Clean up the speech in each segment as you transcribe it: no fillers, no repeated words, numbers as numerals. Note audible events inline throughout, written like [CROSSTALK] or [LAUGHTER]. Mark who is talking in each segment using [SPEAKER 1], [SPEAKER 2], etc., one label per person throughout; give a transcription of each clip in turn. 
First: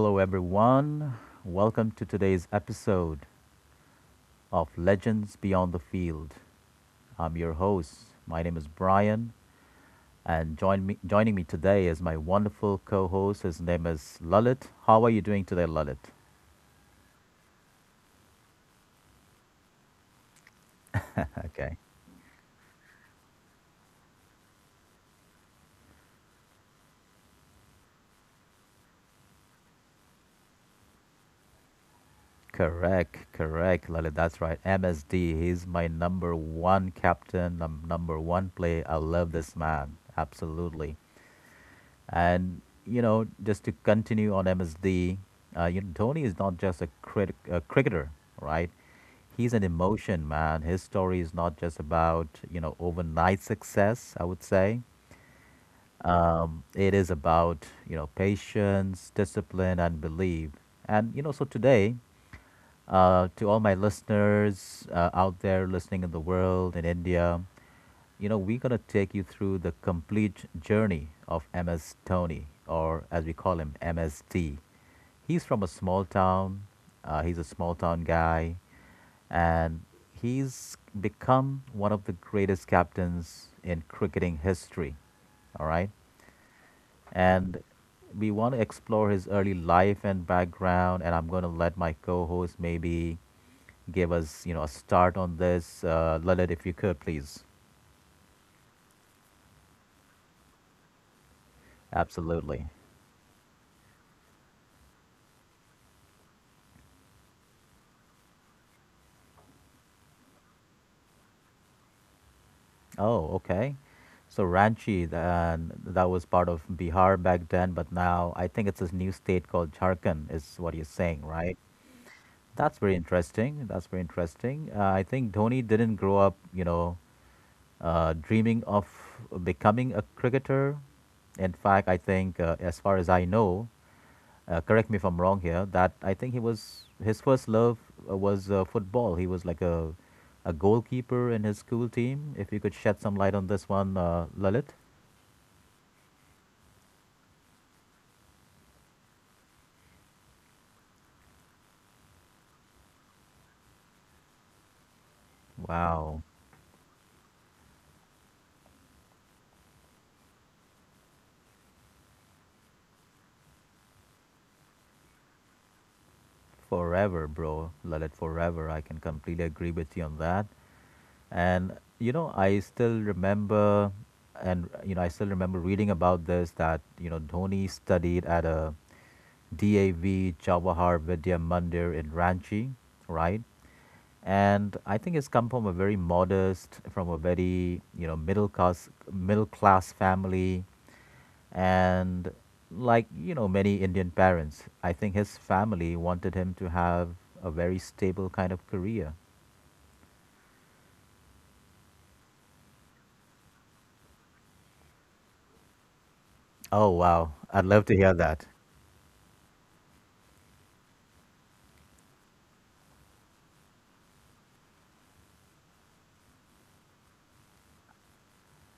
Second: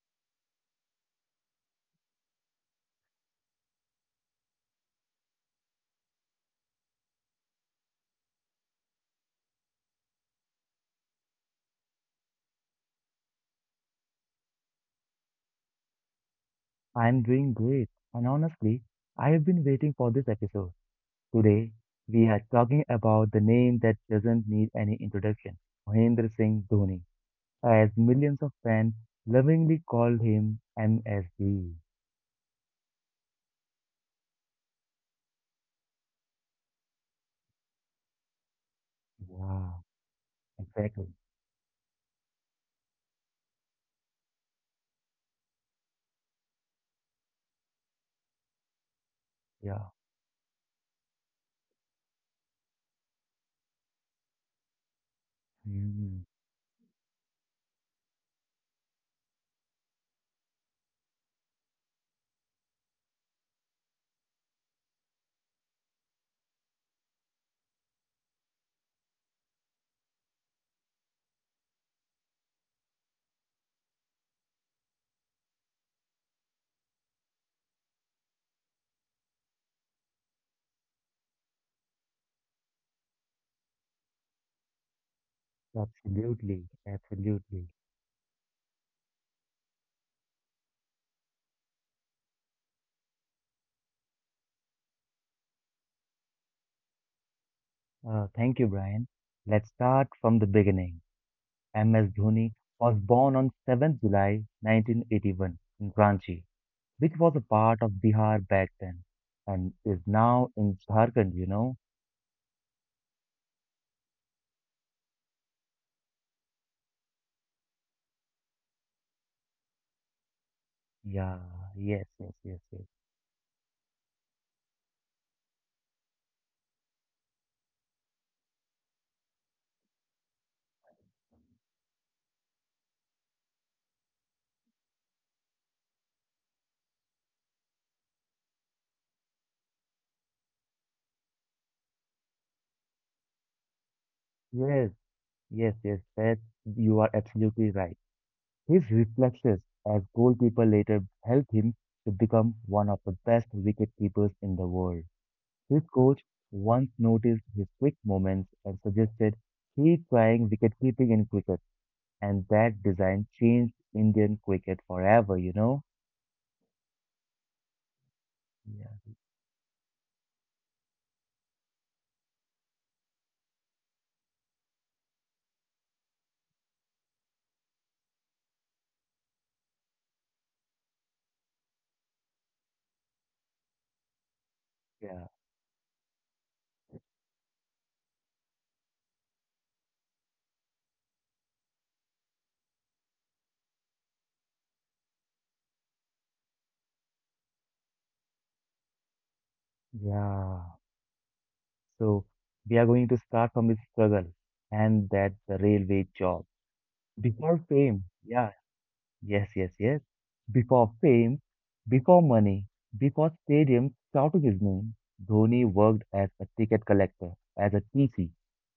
[SPEAKER 1] hello everyone. Welcome to today's episode of Legends Beyond the Field. I'm your host. My name is Brian, and joining me today is my wonderful co-host. His name is Lalit. How are you doing today, Lalit?
[SPEAKER 2] I'm doing great, and honestly, I have been waiting for this episode. Today,
[SPEAKER 1] Okay.
[SPEAKER 2] we are talking about the name that doesn't need any introduction. Mahendra Singh Dhoni, as millions of fans lovingly call him, MSD.
[SPEAKER 1] Correct, correct, Lalit. That's right. MSD. He's my number one captain, number one play. I love this
[SPEAKER 2] Yeah,
[SPEAKER 1] man. Absolutely.
[SPEAKER 2] exactly.
[SPEAKER 1] And you know, just to continue on MSD, you know, Dhoni is not just a cricketer, right? He's an
[SPEAKER 2] Yeah,
[SPEAKER 1] emotion, man. His story is not just about you know overnight success. I would say
[SPEAKER 2] mhm.
[SPEAKER 1] it is about you know patience, discipline, and belief. And you know, so today, to all my listeners out there listening in the world in India. You know, we're going to take you through the complete journey of MS Tony, or as we call him, MST. He's from a small town, he's a small town guy, and he's become one of the greatest captains in cricketing history. All right.
[SPEAKER 2] Absolutely,
[SPEAKER 1] And
[SPEAKER 2] absolutely.
[SPEAKER 1] we want to explore his early life and background, and I'm going to let my co host maybe give us, you know, a start on this. Lalit, if you could, please.
[SPEAKER 2] Thank you, Brian. Let's start from the beginning. MS Dhoni
[SPEAKER 1] Absolutely.
[SPEAKER 2] was born on July 7th 1981 in Ranchi, which was a part of Bihar back then and is now in Jharkhand, you know?
[SPEAKER 1] Oh, okay. So Ranchi, that was part of Bihar back then, but now I think it's this new state called Jharkhand, is what you're saying,
[SPEAKER 2] Yeah,
[SPEAKER 1] right?
[SPEAKER 2] yes, yes, yes,
[SPEAKER 1] That's
[SPEAKER 2] yes.
[SPEAKER 1] very interesting. That's very interesting. I think Dhoni didn't grow up, you know, dreaming of becoming a cricketer. In fact, I think, as far as I know, correct me if I'm wrong here, that I think he was his first love was football. He was like a goalkeeper in his school team. If you could shed some light on this one, Lalit.
[SPEAKER 2] Yes, yes, yes, that you are absolutely right. His reflexes as goalkeeper later helped him to become one of the best wicketkeepers in the world. His coach
[SPEAKER 1] Wow,
[SPEAKER 2] once noticed his quick movements and suggested he trying wicketkeeping in cricket, and that design changed Indian cricket forever, you know?
[SPEAKER 1] forever, bro, Lalit, forever. I
[SPEAKER 2] Yeah,
[SPEAKER 1] can completely agree with you on that. And you know, I still remember, and you know, I still remember reading about this that you know Dhoni studied at a, DAV Jawahar Vidya Mandir in Ranchi, right? And I think
[SPEAKER 2] yeah,
[SPEAKER 1] it's come from a very modest, from a very you know middle class family, and like you know many Indian parents, I think his family wanted him to have a very stable kind of career.
[SPEAKER 2] yeah. So we are going to start from the struggle and that the railway job.
[SPEAKER 1] Oh wow,
[SPEAKER 2] Before
[SPEAKER 1] I'd love to
[SPEAKER 2] fame,
[SPEAKER 1] hear that.
[SPEAKER 2] yeah, yes, yes, yes. Before fame, before money, before stadiums shouted his name, Dhoni worked as a ticket collector, as a TC,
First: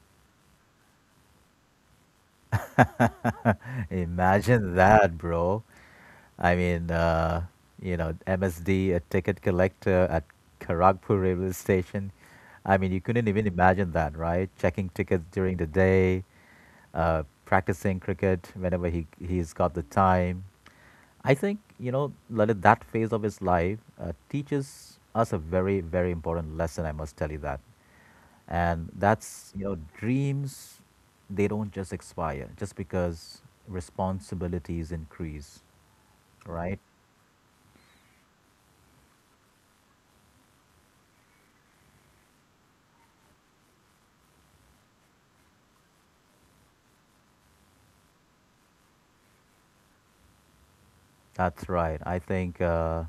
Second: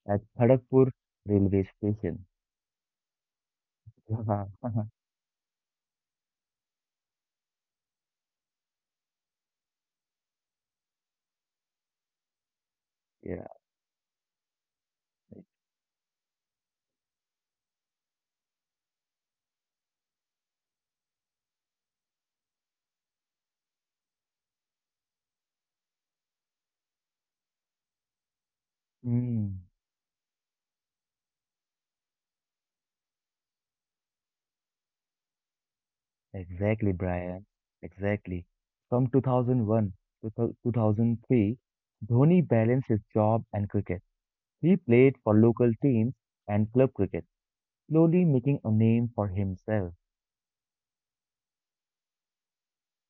[SPEAKER 2] at Kharagpur railway station.
[SPEAKER 1] [LAUGHS] Imagine
[SPEAKER 2] [LAUGHS]
[SPEAKER 1] that, bro. I mean, you know, MSD, a ticket collector at Kharagpur railway station. I mean, you couldn't
[SPEAKER 2] Yeah.
[SPEAKER 1] even imagine that, right? Checking tickets during the day, practicing cricket whenever he's got the time. I think you know Lalit, that phase of his life teaches us a very very important lesson. I must tell you that, and that's
[SPEAKER 2] Mm,
[SPEAKER 1] you know dreams they don't just expire just because responsibilities increase, right?
[SPEAKER 2] exactly, Brian. Exactly. From 2001 to 2003, Dhoni balanced his job and cricket. He played for local teams and club cricket, slowly making a name for himself.
[SPEAKER 1] That's right. I think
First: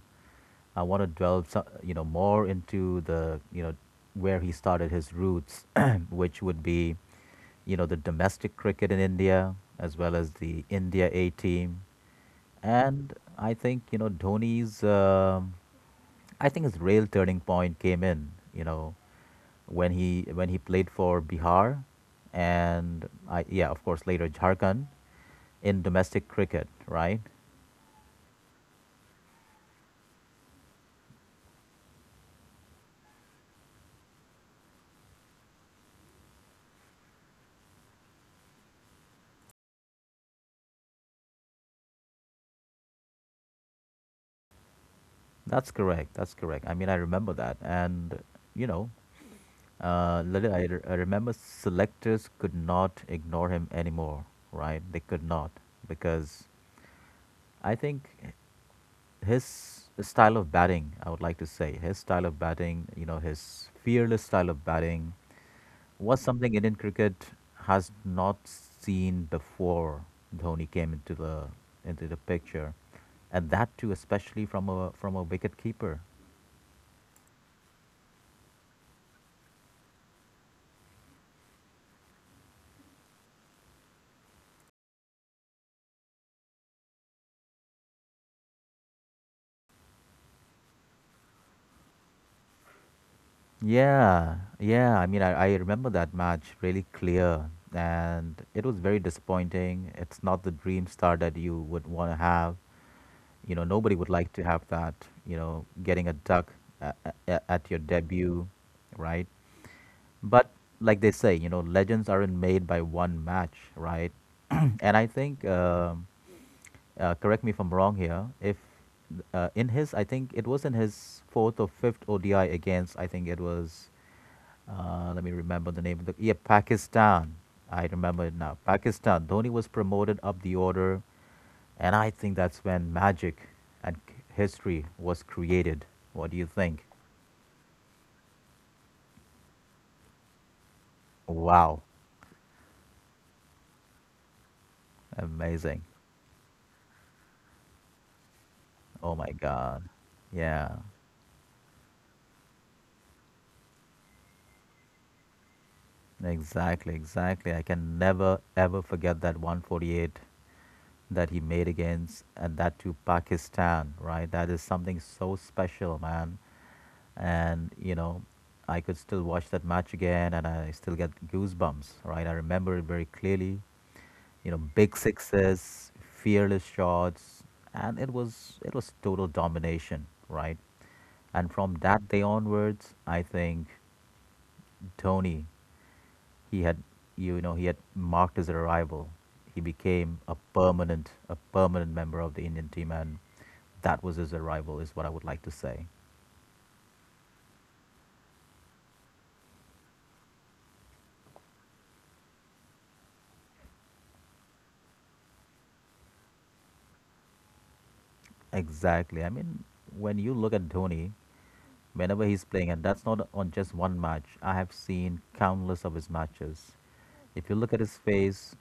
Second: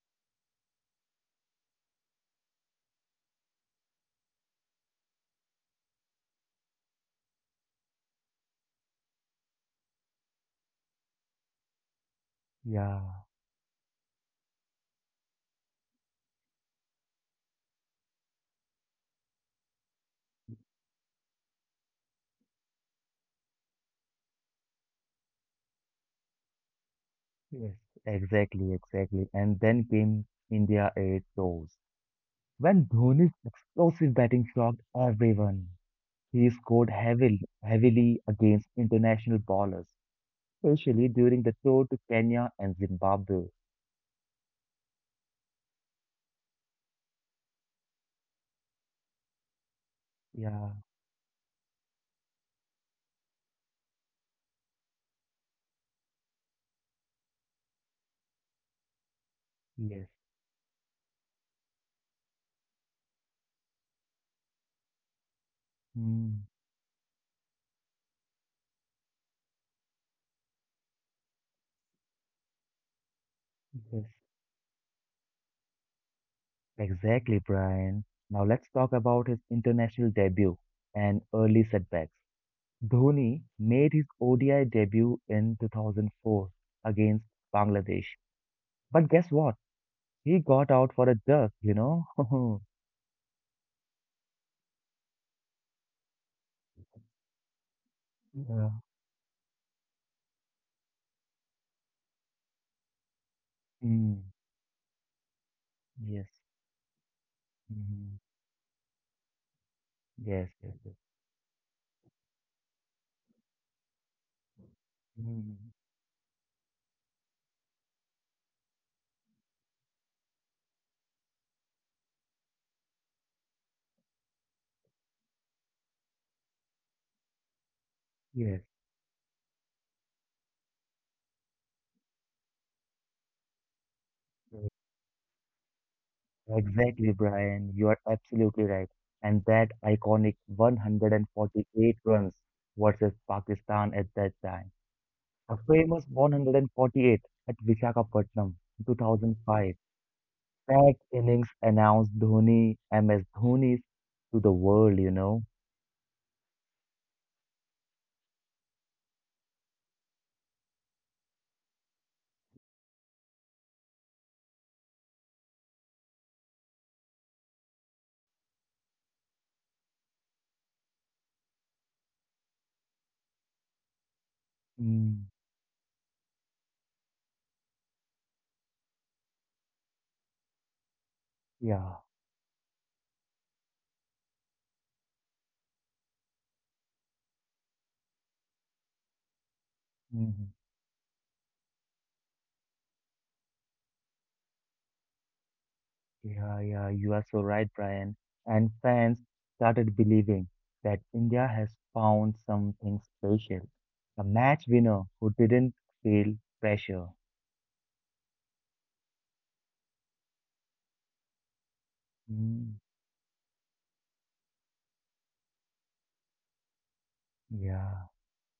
[SPEAKER 1] I want to you know, more into the, you know, where he started his roots, [CLEARS THROAT] which would be, you know, the domestic cricket in India as well as the India A team,
[SPEAKER 2] Yeah,
[SPEAKER 1] and I think you know Dhoni's. I think his real turning point came in, you know, when he played for Bihar, and I yeah, of course later Jharkhand in domestic cricket, right?
[SPEAKER 2] yes, exactly, exactly. And then came India 8 tours. When Dhoni's explosive batting shocked everyone, he scored heavily, heavily against international bowlers, especially during the tour to Kenya and Zimbabwe.
[SPEAKER 1] That's correct. That's correct. I mean, I remember that. And, you know, Lalit,
[SPEAKER 2] Yeah,
[SPEAKER 1] I remember selectors could not ignore him anymore, right? They could not because I think his
[SPEAKER 2] yes,
[SPEAKER 1] style of batting, I would like to say, his style of batting, you know, his fearless style of batting was
[SPEAKER 2] mm,
[SPEAKER 1] something Indian cricket has not seen before Dhoni came into the picture. And that too,
[SPEAKER 2] yes,
[SPEAKER 1] especially from a wicket keeper.
[SPEAKER 2] exactly, Brian. Now let's talk about his international debut and early setback. Dhoni made his ODI debut in 2004 against Bangladesh. But guess what? He got out for a duck, you know? [LAUGHS]
[SPEAKER 1] Yeah, yeah. I mean, I remember that match really clear, and it
[SPEAKER 2] Yeah.
[SPEAKER 1] was very disappointing. It's not the dream start that you would want to have. You know, nobody would
[SPEAKER 2] Mm,
[SPEAKER 1] like to have that, you know, getting a
[SPEAKER 2] yes.
[SPEAKER 1] duck at, at your
[SPEAKER 2] Mhm.
[SPEAKER 1] debut, right? But
[SPEAKER 2] Yes, yes, yes.
[SPEAKER 1] like they say, you know, legends aren't made by one match, right? [CLEARS THROAT] and I think,
[SPEAKER 2] Mhm.
[SPEAKER 1] um uh, correct me if I'm wrong here, if in his, I think it was in his fourth or fifth ODI against, I think it was let me remember the name of the yeah Pakistan. I remember it now.
[SPEAKER 2] Yes,
[SPEAKER 1] Pakistan. Dhoni was promoted up the order, and I think that's when magic and history
[SPEAKER 2] yes.
[SPEAKER 1] was created. What do you think?
[SPEAKER 2] Exactly, Brian. You are absolutely right. And that iconic
[SPEAKER 1] Wow,
[SPEAKER 2] 148 runs versus Pakistan at that time. A
[SPEAKER 1] amazing!
[SPEAKER 2] famous 148 at Visakhapatnam,
[SPEAKER 1] Oh my
[SPEAKER 2] 2005.
[SPEAKER 1] God, yeah,
[SPEAKER 2] That innings announced Dhoni, MS Dhoni, to the world, you know.
[SPEAKER 1] exactly, exactly. I can never ever forget that 148 that he made against and that to Pakistan. Right, that is something so special, man. And you know, I could still watch that match again and I still get goosebumps, right? I remember it very clearly. You know, big
[SPEAKER 2] Mm,
[SPEAKER 1] sixes, fearless shots, and it was total domination, right? And from
[SPEAKER 2] yeah,
[SPEAKER 1] that day onwards, I think Tony, he had, you know, he had marked his arrival. He became a
[SPEAKER 2] mhm.
[SPEAKER 1] permanent a permanent member of the Indian team, and that was his arrival, is what I would like to say.
[SPEAKER 2] Yeah, yeah, you are so right, Brian. And fans started believing that India has found something special, a match winner who didn't feel pressure.
[SPEAKER 1] Exactly. I mean, when you look at Dhoni, whenever he's playing,
[SPEAKER 2] Mm,
[SPEAKER 1] and that's not on just one match, I have seen countless of his matches. If you look at his
[SPEAKER 2] yeah,
[SPEAKER 1] face,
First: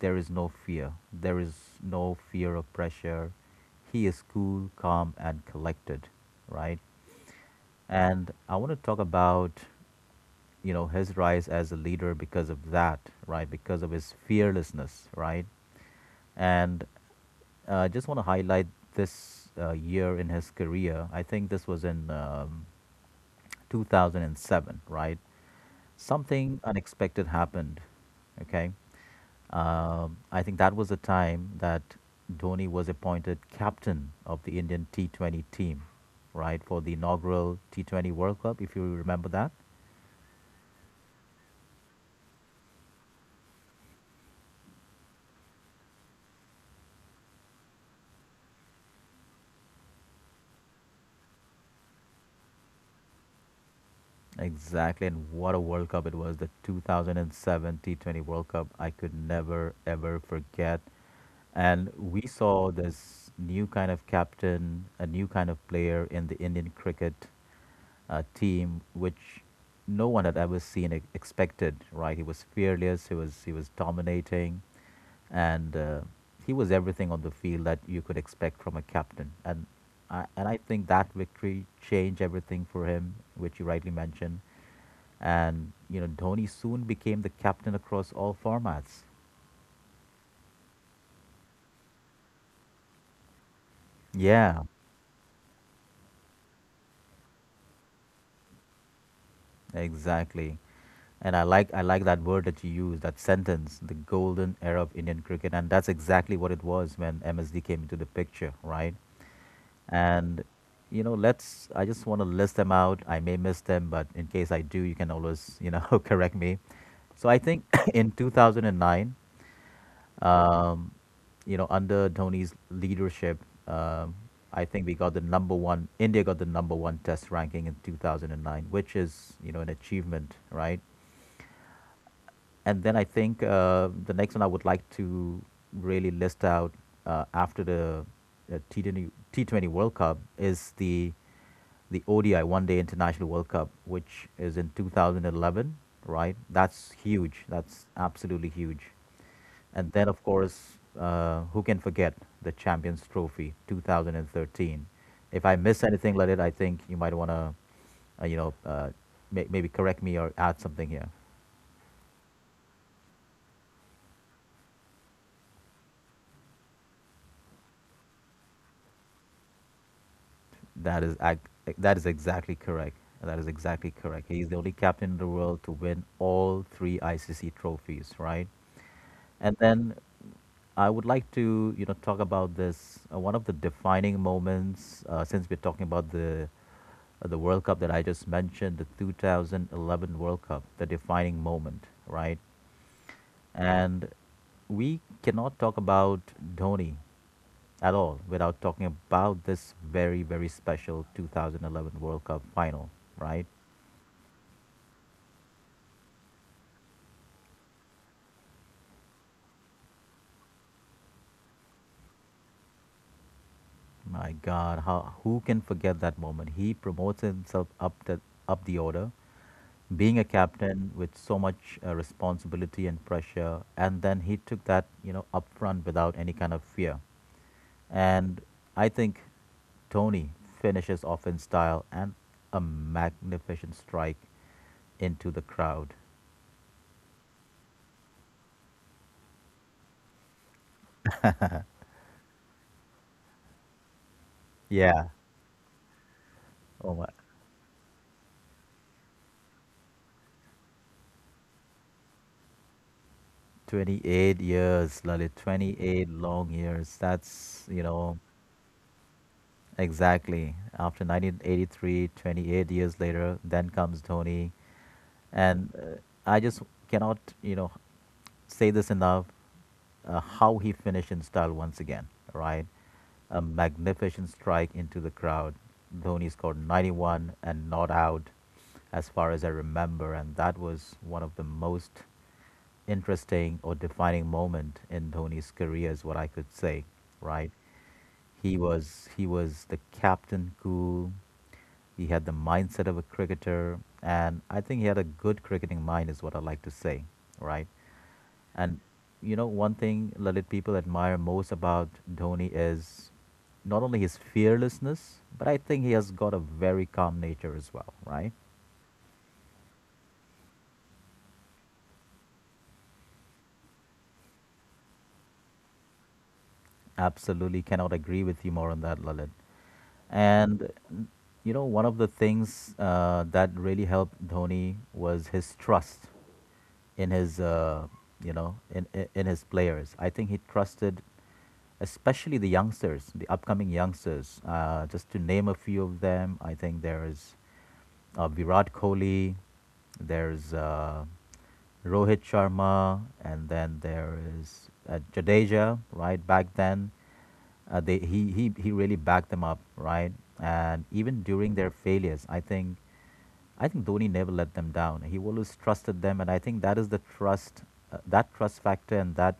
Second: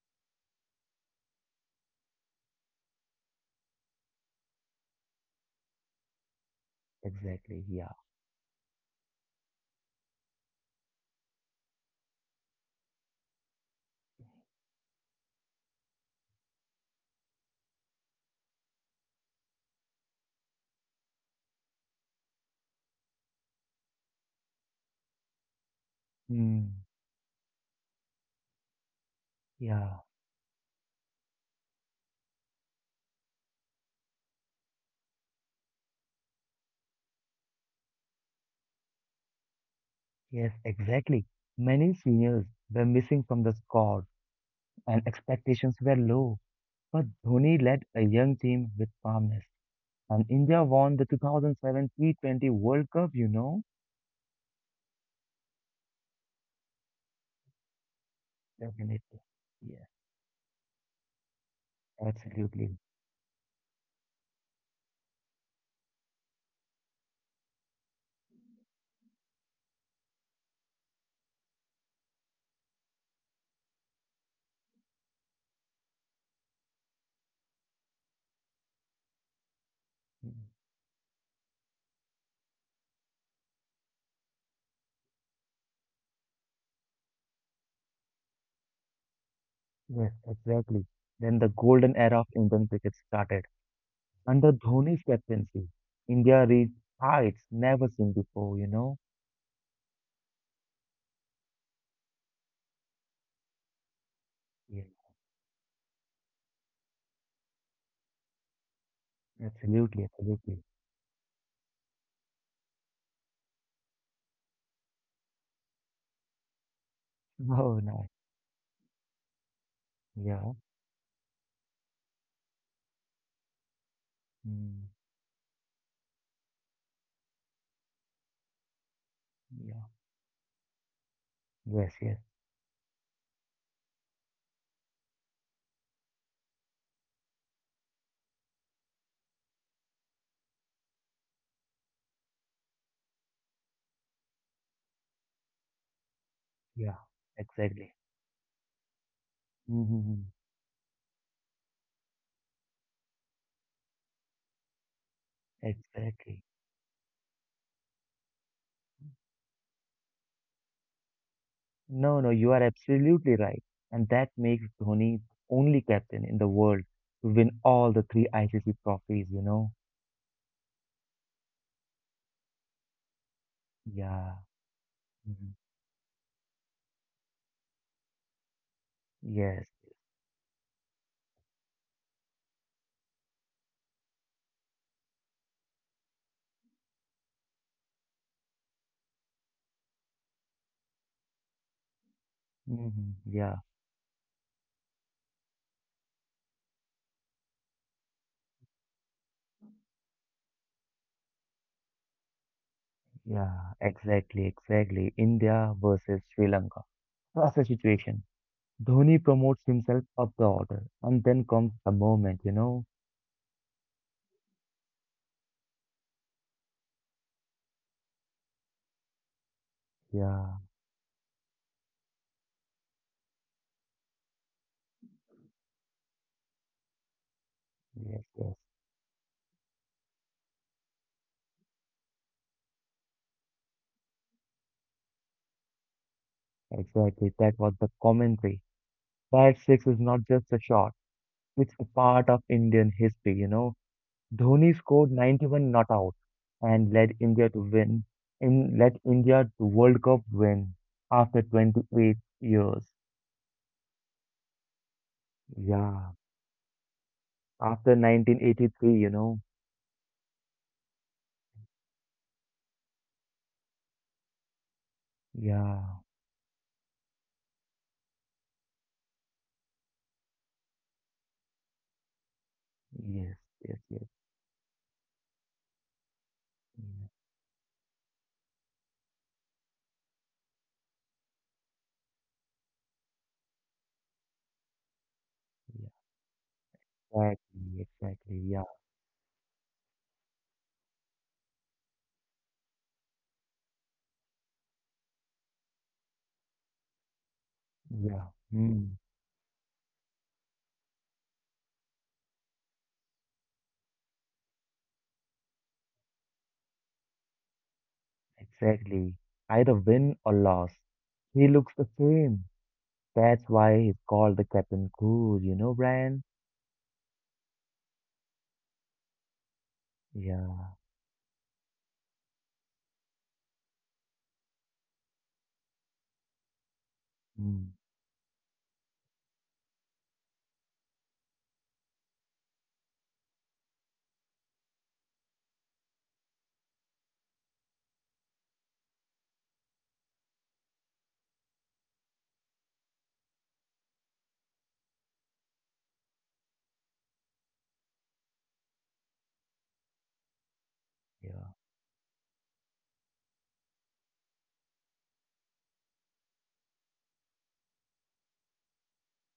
[SPEAKER 1] there is no fear. There is no fear of pressure. He is cool, calm, and collected, right?
[SPEAKER 2] exactly, yeah.
[SPEAKER 1] And I want to talk about, you know, his rise as a leader because of that, right? Because of his fearlessness, right? And I just want to highlight this year in his career. I think this was in 2007, right? Something
[SPEAKER 2] Mm,
[SPEAKER 1] unexpected happened. Okay.
[SPEAKER 2] yeah,
[SPEAKER 1] I think that was the time that Dhoni was appointed captain of the Indian T20 team, right, for the inaugural T20 World Cup, if you remember that.
[SPEAKER 2] yes, exactly. Many seniors were missing from the squad and expectations were low. But Dhoni led a young team with calmness, and India won the 2007 T20 World Cup, you know?
[SPEAKER 1] Exactly, and what a World Cup it was. The 2007 T20 World Cup, I could
[SPEAKER 2] Definitely.
[SPEAKER 1] never
[SPEAKER 2] Yes,
[SPEAKER 1] ever forget. And we saw
[SPEAKER 2] absolutely.
[SPEAKER 1] this new kind of captain, a new kind of player in the Indian cricket team, which no one had ever seen expected. Right? He was fearless. He was dominating, and he was everything on the field that you could expect from a captain. And
[SPEAKER 2] Mm,
[SPEAKER 1] I think that victory changed everything for him, which you rightly mentioned. And, you know, Dhoni soon became the captain across all formats.
[SPEAKER 2] yes, exactly. Then the golden era of Indian cricket started. Under
[SPEAKER 1] Yeah,
[SPEAKER 2] Dhoni's captaincy, India reached heights never seen before, you know?
[SPEAKER 1] exactly. And I like that word that you used, that sentence, the golden era
[SPEAKER 2] Yes,
[SPEAKER 1] of Indian cricket, and that's exactly what it was when MSD came into the picture, right?
[SPEAKER 2] absolutely,
[SPEAKER 1] And
[SPEAKER 2] absolutely.
[SPEAKER 1] you know, let's I just want to list them out. I may miss them, but in case I do, you can always, you know, [LAUGHS] correct me. So I think
[SPEAKER 2] Oh,
[SPEAKER 1] [COUGHS] [CLEARS THROAT]
[SPEAKER 2] nice.
[SPEAKER 1] in 2009
[SPEAKER 2] Yeah.
[SPEAKER 1] Um, you know, under Dhoni's leadership, um, I think
[SPEAKER 2] Mm,
[SPEAKER 1] we got the number one. India got the number one Test ranking in 2009, which is you know an
[SPEAKER 2] yeah.
[SPEAKER 1] achievement, right?
[SPEAKER 2] Yes, yes.
[SPEAKER 1] And then I think the next one I would like to really list out after the T20 World Cup is the ODI One Day International World Cup, which is in 2011, right? That's
[SPEAKER 2] Yeah,
[SPEAKER 1] huge. That's
[SPEAKER 2] exactly.
[SPEAKER 1] absolutely huge. And then, of
[SPEAKER 2] Mm-hmm.
[SPEAKER 1] course, who can forget the Champions Trophy 2013? If I miss anything, let it.
[SPEAKER 2] Exactly.
[SPEAKER 1] I think you might want to, you know, maybe correct me or add something here.
[SPEAKER 2] No, no, you are absolutely right. And that makes Dhoni the only captain in the world to win all the three ICC trophies, you know?
[SPEAKER 1] That is ac- that is exactly correct. That is exactly correct.
[SPEAKER 2] Yeah.
[SPEAKER 1] He's the only captain in the
[SPEAKER 2] Mhm.
[SPEAKER 1] world to win all three ICC trophies, right? And
[SPEAKER 2] Yes.
[SPEAKER 1] then I would like to, you know, talk about this one of the defining moments since we're talking about the World Cup that I just mentioned, the 2011 World Cup, the defining moment, right?
[SPEAKER 2] Hmm. Yeah.
[SPEAKER 1] And we cannot talk about Dhoni at all without talking about this very very special 2011 World Cup final, right?
[SPEAKER 2] Yeah. Exactly. Exactly. India versus Sri Lanka. That's the situation. Dhoni promotes himself up the order. And then comes the moment, you know?
[SPEAKER 1] My God, how who can forget that moment? He promotes himself up the order, being a
[SPEAKER 2] Yeah.
[SPEAKER 1] captain with so much responsibility and pressure, and then he took that you know upfront without any kind of fear,
[SPEAKER 2] Yes.
[SPEAKER 1] and
[SPEAKER 2] Yes.
[SPEAKER 1] I think Tony finishes off in style, and a magnificent strike into the crowd.
[SPEAKER 2] Exactly. That was the commentary. That six is not just a shot. It's a part of Indian history, you know? Dhoni
[SPEAKER 1] Yeah.
[SPEAKER 2] scored 91 not out
[SPEAKER 1] Oh
[SPEAKER 2] and
[SPEAKER 1] my,
[SPEAKER 2] led India to World Cup win after 28 years.
[SPEAKER 1] 28 years, Lalit, 28
[SPEAKER 2] Yeah,
[SPEAKER 1] long years, that's you
[SPEAKER 2] after
[SPEAKER 1] know
[SPEAKER 2] 1983, you know.
[SPEAKER 1] exactly after 1983, 28 years later then comes Tony, and
[SPEAKER 2] Yeah,
[SPEAKER 1] I just cannot, you know, say this enough. How he finished in style once again, right? A
[SPEAKER 2] yes, yes, yes.
[SPEAKER 1] magnificent strike into the crowd. Dhoni scored
[SPEAKER 2] Yes,
[SPEAKER 1] 91 and not out, as far as I remember, and that was one of the most interesting or defining moment in Dhoni's career, is what I could say,
[SPEAKER 2] yeah.
[SPEAKER 1] right?
[SPEAKER 2] Exactly, exactly.
[SPEAKER 1] He
[SPEAKER 2] Yeah,
[SPEAKER 1] was he was the captain cool. He had the mindset of a cricketer, and I think he had a good cricketing mind, is what I like to say, right?
[SPEAKER 2] yeah.
[SPEAKER 1] And
[SPEAKER 2] Hmm,
[SPEAKER 1] one thing Lalit people admire most about Dhoni is not only his fearlessness, but I think he has got a very calm nature as well, right?
[SPEAKER 2] exactly. Either win or loss. He looks the same. That's why he's called the Captain Cool, you know, Brian?
[SPEAKER 1] Absolutely, cannot agree with you more on that, Lalit. And
[SPEAKER 2] Yeah.
[SPEAKER 1] one of the things that really helped Dhoni was his trust in his
[SPEAKER 2] Mm,
[SPEAKER 1] you know in his players. I think he trusted, especially the youngsters, the upcoming youngsters. Just to name a few of them, I think there is Virat Kohli, there's Rohit Sharma, and then there is Jadeja. Right back then, they he really backed them up, right? And even during
[SPEAKER 2] yeah.
[SPEAKER 1] their failures, I think Dhoni never let them down. He always trusted them, and I think that is the trust, that trust factor, and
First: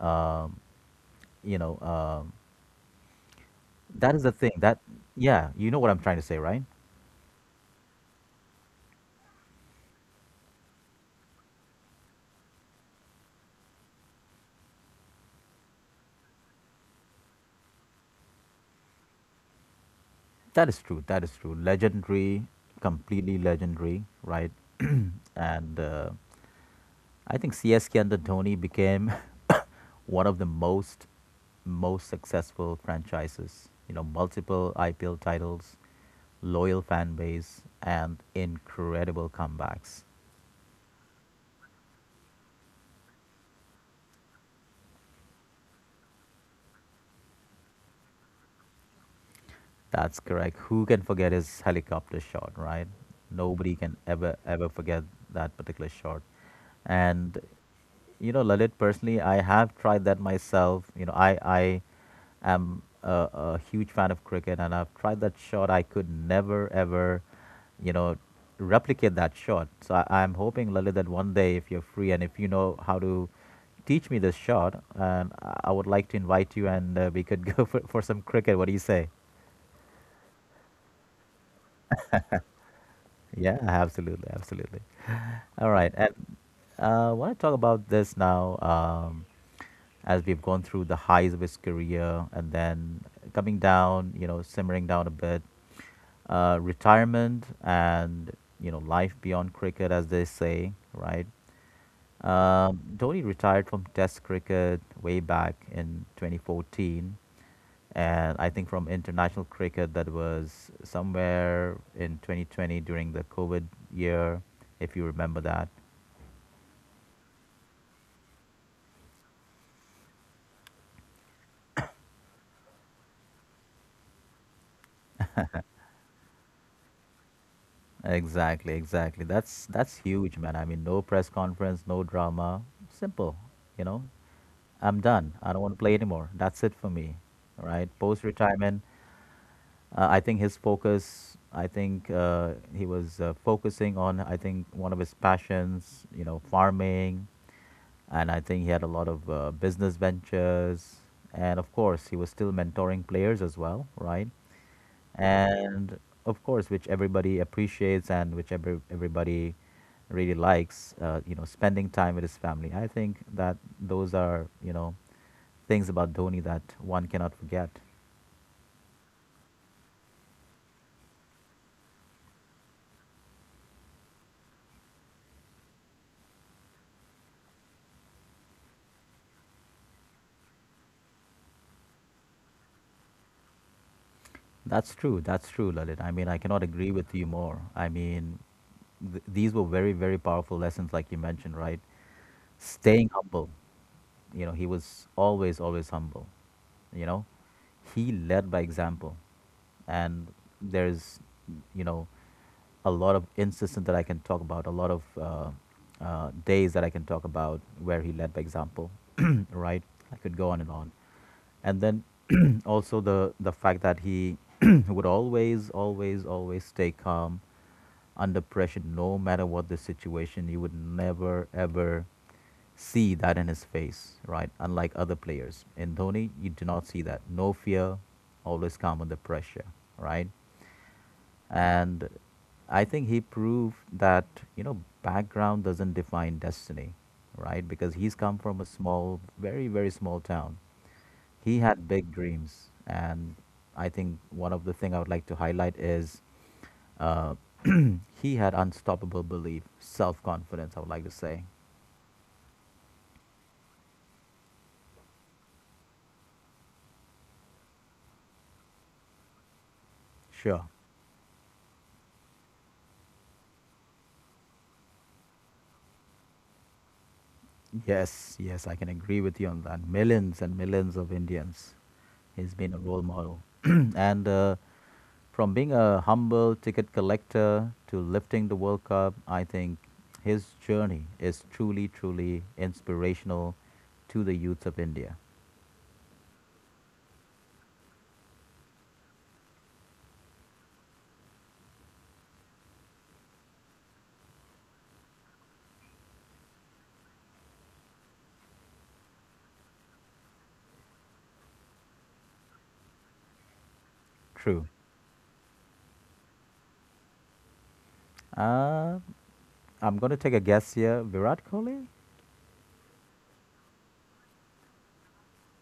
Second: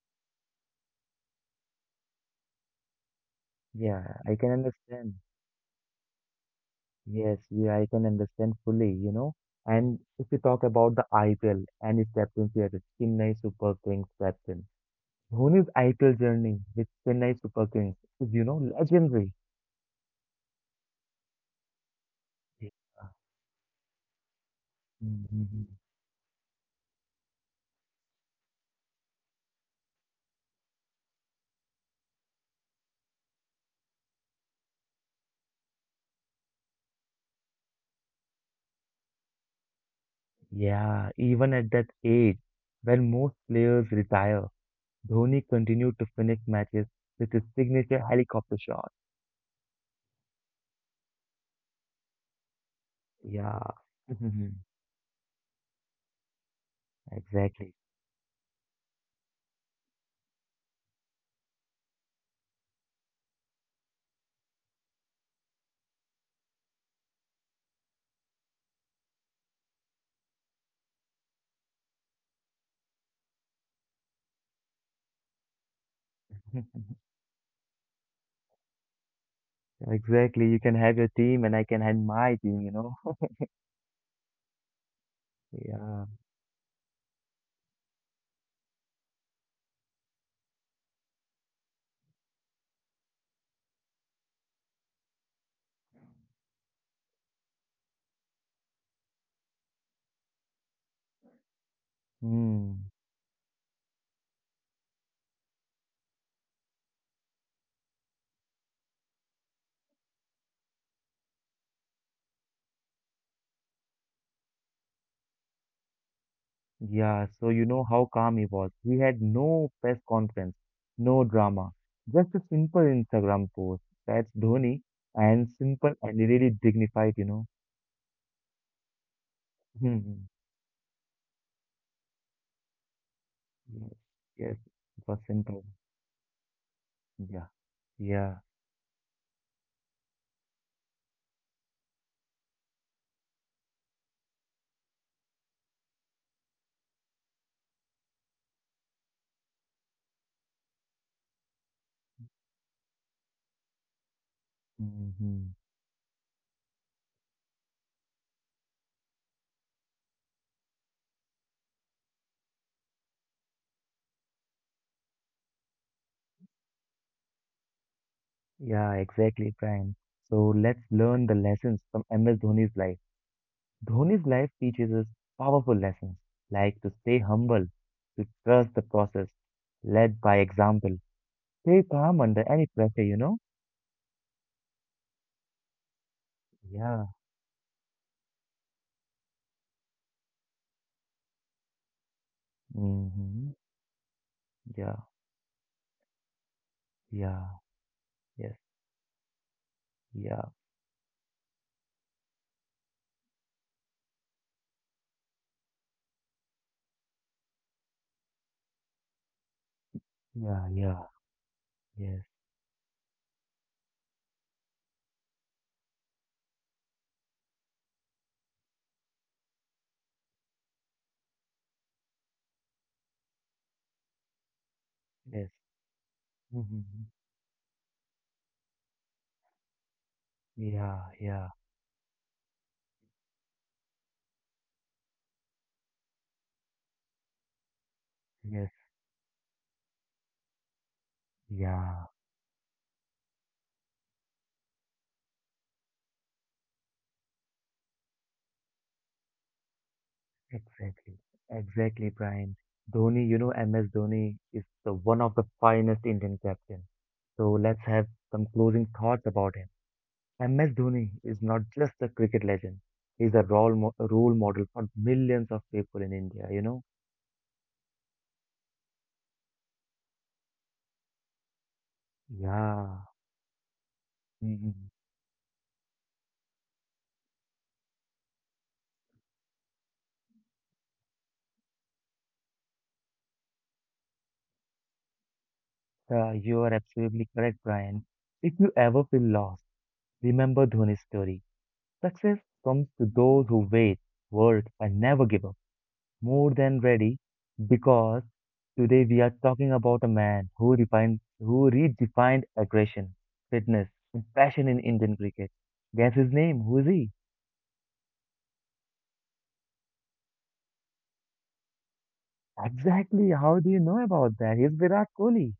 [SPEAKER 1] um, you know, um, that
[SPEAKER 2] Yeah,
[SPEAKER 1] is the
[SPEAKER 2] I can
[SPEAKER 1] thing.
[SPEAKER 2] understand.
[SPEAKER 1] You know what I'm trying to say, right?
[SPEAKER 2] Yes, yeah, I can understand fully, you know. And if you talk about the IPL and its captaincy as a Chennai Super Kings captain, Dhoni's IPL journey with Chennai Super Kings is legendary.
[SPEAKER 1] That is true. That is true. Legendary,
[SPEAKER 2] Yeah,
[SPEAKER 1] completely legendary, right? [CLEARS THROAT]
[SPEAKER 2] mhm.
[SPEAKER 1] and I think CSK under Tony became [COUGHS] [LAUGHS] one of the most successful franchises. You know, multiple IPL titles, loyal fan base, and incredible comebacks.
[SPEAKER 2] Yeah, even at that age, when most players retire, Dhoni continued to finish matches with his signature helicopter shot.
[SPEAKER 1] That's correct. Who can forget his helicopter shot, right?
[SPEAKER 2] Yeah,
[SPEAKER 1] Nobody can ever
[SPEAKER 2] [LAUGHS]
[SPEAKER 1] forget that particular shot. And
[SPEAKER 2] exactly.
[SPEAKER 1] you know, Lalit, personally, I have tried that myself. I am a huge fan of cricket, and I've tried that shot. I could never, ever, you know, replicate that shot. So I'm hoping, Lalit, that one day, if you're free and if you know how to teach me this shot, and I would like to invite you, and
[SPEAKER 2] [LAUGHS]
[SPEAKER 1] we could [LAUGHS] go for some cricket. What do you say?
[SPEAKER 2] Exactly. You can have your team and I can have my team, you know. [LAUGHS]
[SPEAKER 1] Yeah, absolutely, absolutely. All right,
[SPEAKER 2] Yeah.
[SPEAKER 1] and I want to talk about this now. As we've gone through the highs of his career, and then coming down, you know, simmering down a bit, retirement and, you know, life beyond cricket, as they say, right?
[SPEAKER 2] Hmm.
[SPEAKER 1] Dhoni retired from Test cricket way back in 2014. And I think from international cricket, that was somewhere in 2020 during the COVID year, if you remember that.
[SPEAKER 2] Yeah, so you know how calm he was. He had no press conference, no drama, just a simple Instagram post. That's Dhoni, and simple and really dignified, you know.
[SPEAKER 1] Exactly, exactly. That's
[SPEAKER 2] Mhm.
[SPEAKER 1] huge, man. I mean, no press conference, no drama. Simple, you
[SPEAKER 2] Yes,
[SPEAKER 1] know.
[SPEAKER 2] yes,
[SPEAKER 1] I'm
[SPEAKER 2] it was
[SPEAKER 1] done. I don't
[SPEAKER 2] simple.
[SPEAKER 1] want to play anymore. That's it for me,
[SPEAKER 2] Yeah,
[SPEAKER 1] right? Post
[SPEAKER 2] yeah,
[SPEAKER 1] retirement, I think his focus. I think he was focusing on, I think, one of his passions, you know, farming, and I think he had a lot of business ventures, and of course, he was still mentoring players as well, right?
[SPEAKER 2] hmm.
[SPEAKER 1] And of course, which everybody appreciates, and which everybody really likes. You know, spending time with his family. I think that those are, you know, things about Dhoni that one cannot forget.
[SPEAKER 2] Yeah, exactly, Prime. So let's learn the lessons from MS Dhoni's life. Dhoni's life teaches us powerful lessons, like to stay humble, to trust the process, led by example, stay calm under any pressure, you know?
[SPEAKER 1] That's true. That's true, Lalit. I mean, I cannot agree
[SPEAKER 2] Yeah.
[SPEAKER 1] with you more. I mean, these were very, very powerful lessons, like you mentioned, right? Staying
[SPEAKER 2] Mm-hmm.
[SPEAKER 1] humble. You know, he
[SPEAKER 2] Yeah,
[SPEAKER 1] was always, always humble. You know,
[SPEAKER 2] yeah,
[SPEAKER 1] he led
[SPEAKER 2] yes,
[SPEAKER 1] by example. And
[SPEAKER 2] yeah,
[SPEAKER 1] there's, you know, a lot of instances that I can talk about, a lot of days that I can talk about where he led by example, [CLEARS THROAT] right? I could go
[SPEAKER 2] yeah,
[SPEAKER 1] on.
[SPEAKER 2] yeah,
[SPEAKER 1] And then
[SPEAKER 2] yes,
[SPEAKER 1] [CLEARS THROAT] also the fact that he [CLEARS THROAT] would always, always, always stay calm under pressure, no matter what the situation. You would never ever see that in his face, right? Unlike other
[SPEAKER 2] yes.
[SPEAKER 1] players. In Dhoni, you do not see
[SPEAKER 2] Mm-hmm.
[SPEAKER 1] that. No fear, always calm under pressure, right?
[SPEAKER 2] Yeah, yeah,
[SPEAKER 1] And I think he proved that, you know, background doesn't define destiny, right? Because he's come from a
[SPEAKER 2] yes,
[SPEAKER 1] small, very, very small town. He had big
[SPEAKER 2] yeah,
[SPEAKER 1] dreams, and I think one of the thing I would like to highlight is uh, [CLEARS THROAT] he had unstoppable belief, self-confidence, I would like to
[SPEAKER 2] exactly.
[SPEAKER 1] say.
[SPEAKER 2] Exactly, Brian. Dhoni, MS Dhoni is the one of the finest Indian captain. So let's have some closing thoughts about him.
[SPEAKER 1] Sure.
[SPEAKER 2] MS Dhoni is not just a cricket legend. He's a role model for millions of people in India, you know?
[SPEAKER 1] Yes, I can agree with you on that. Millions and millions of Indians, he's been a role
[SPEAKER 2] Yeah.
[SPEAKER 1] model. [CLEARS THROAT] and
[SPEAKER 2] Mhm.
[SPEAKER 1] from being a humble ticket collector to lifting the World Cup, I think his journey is truly inspirational to the youth of India.
[SPEAKER 2] You are absolutely correct, Brian. If you ever feel lost, remember Dhoni's story. Success comes to those who wait, work, and never give up. More than ready, because today we are talking about a man who redefined aggression, fitness, and
[SPEAKER 1] True.
[SPEAKER 2] passion in Indian cricket. Guess his name? Who is he?
[SPEAKER 1] Uh, I'm going to take a guess here. Virat Kohli?
[SPEAKER 2] Exactly. How do you know about that? He's Virat Kohli.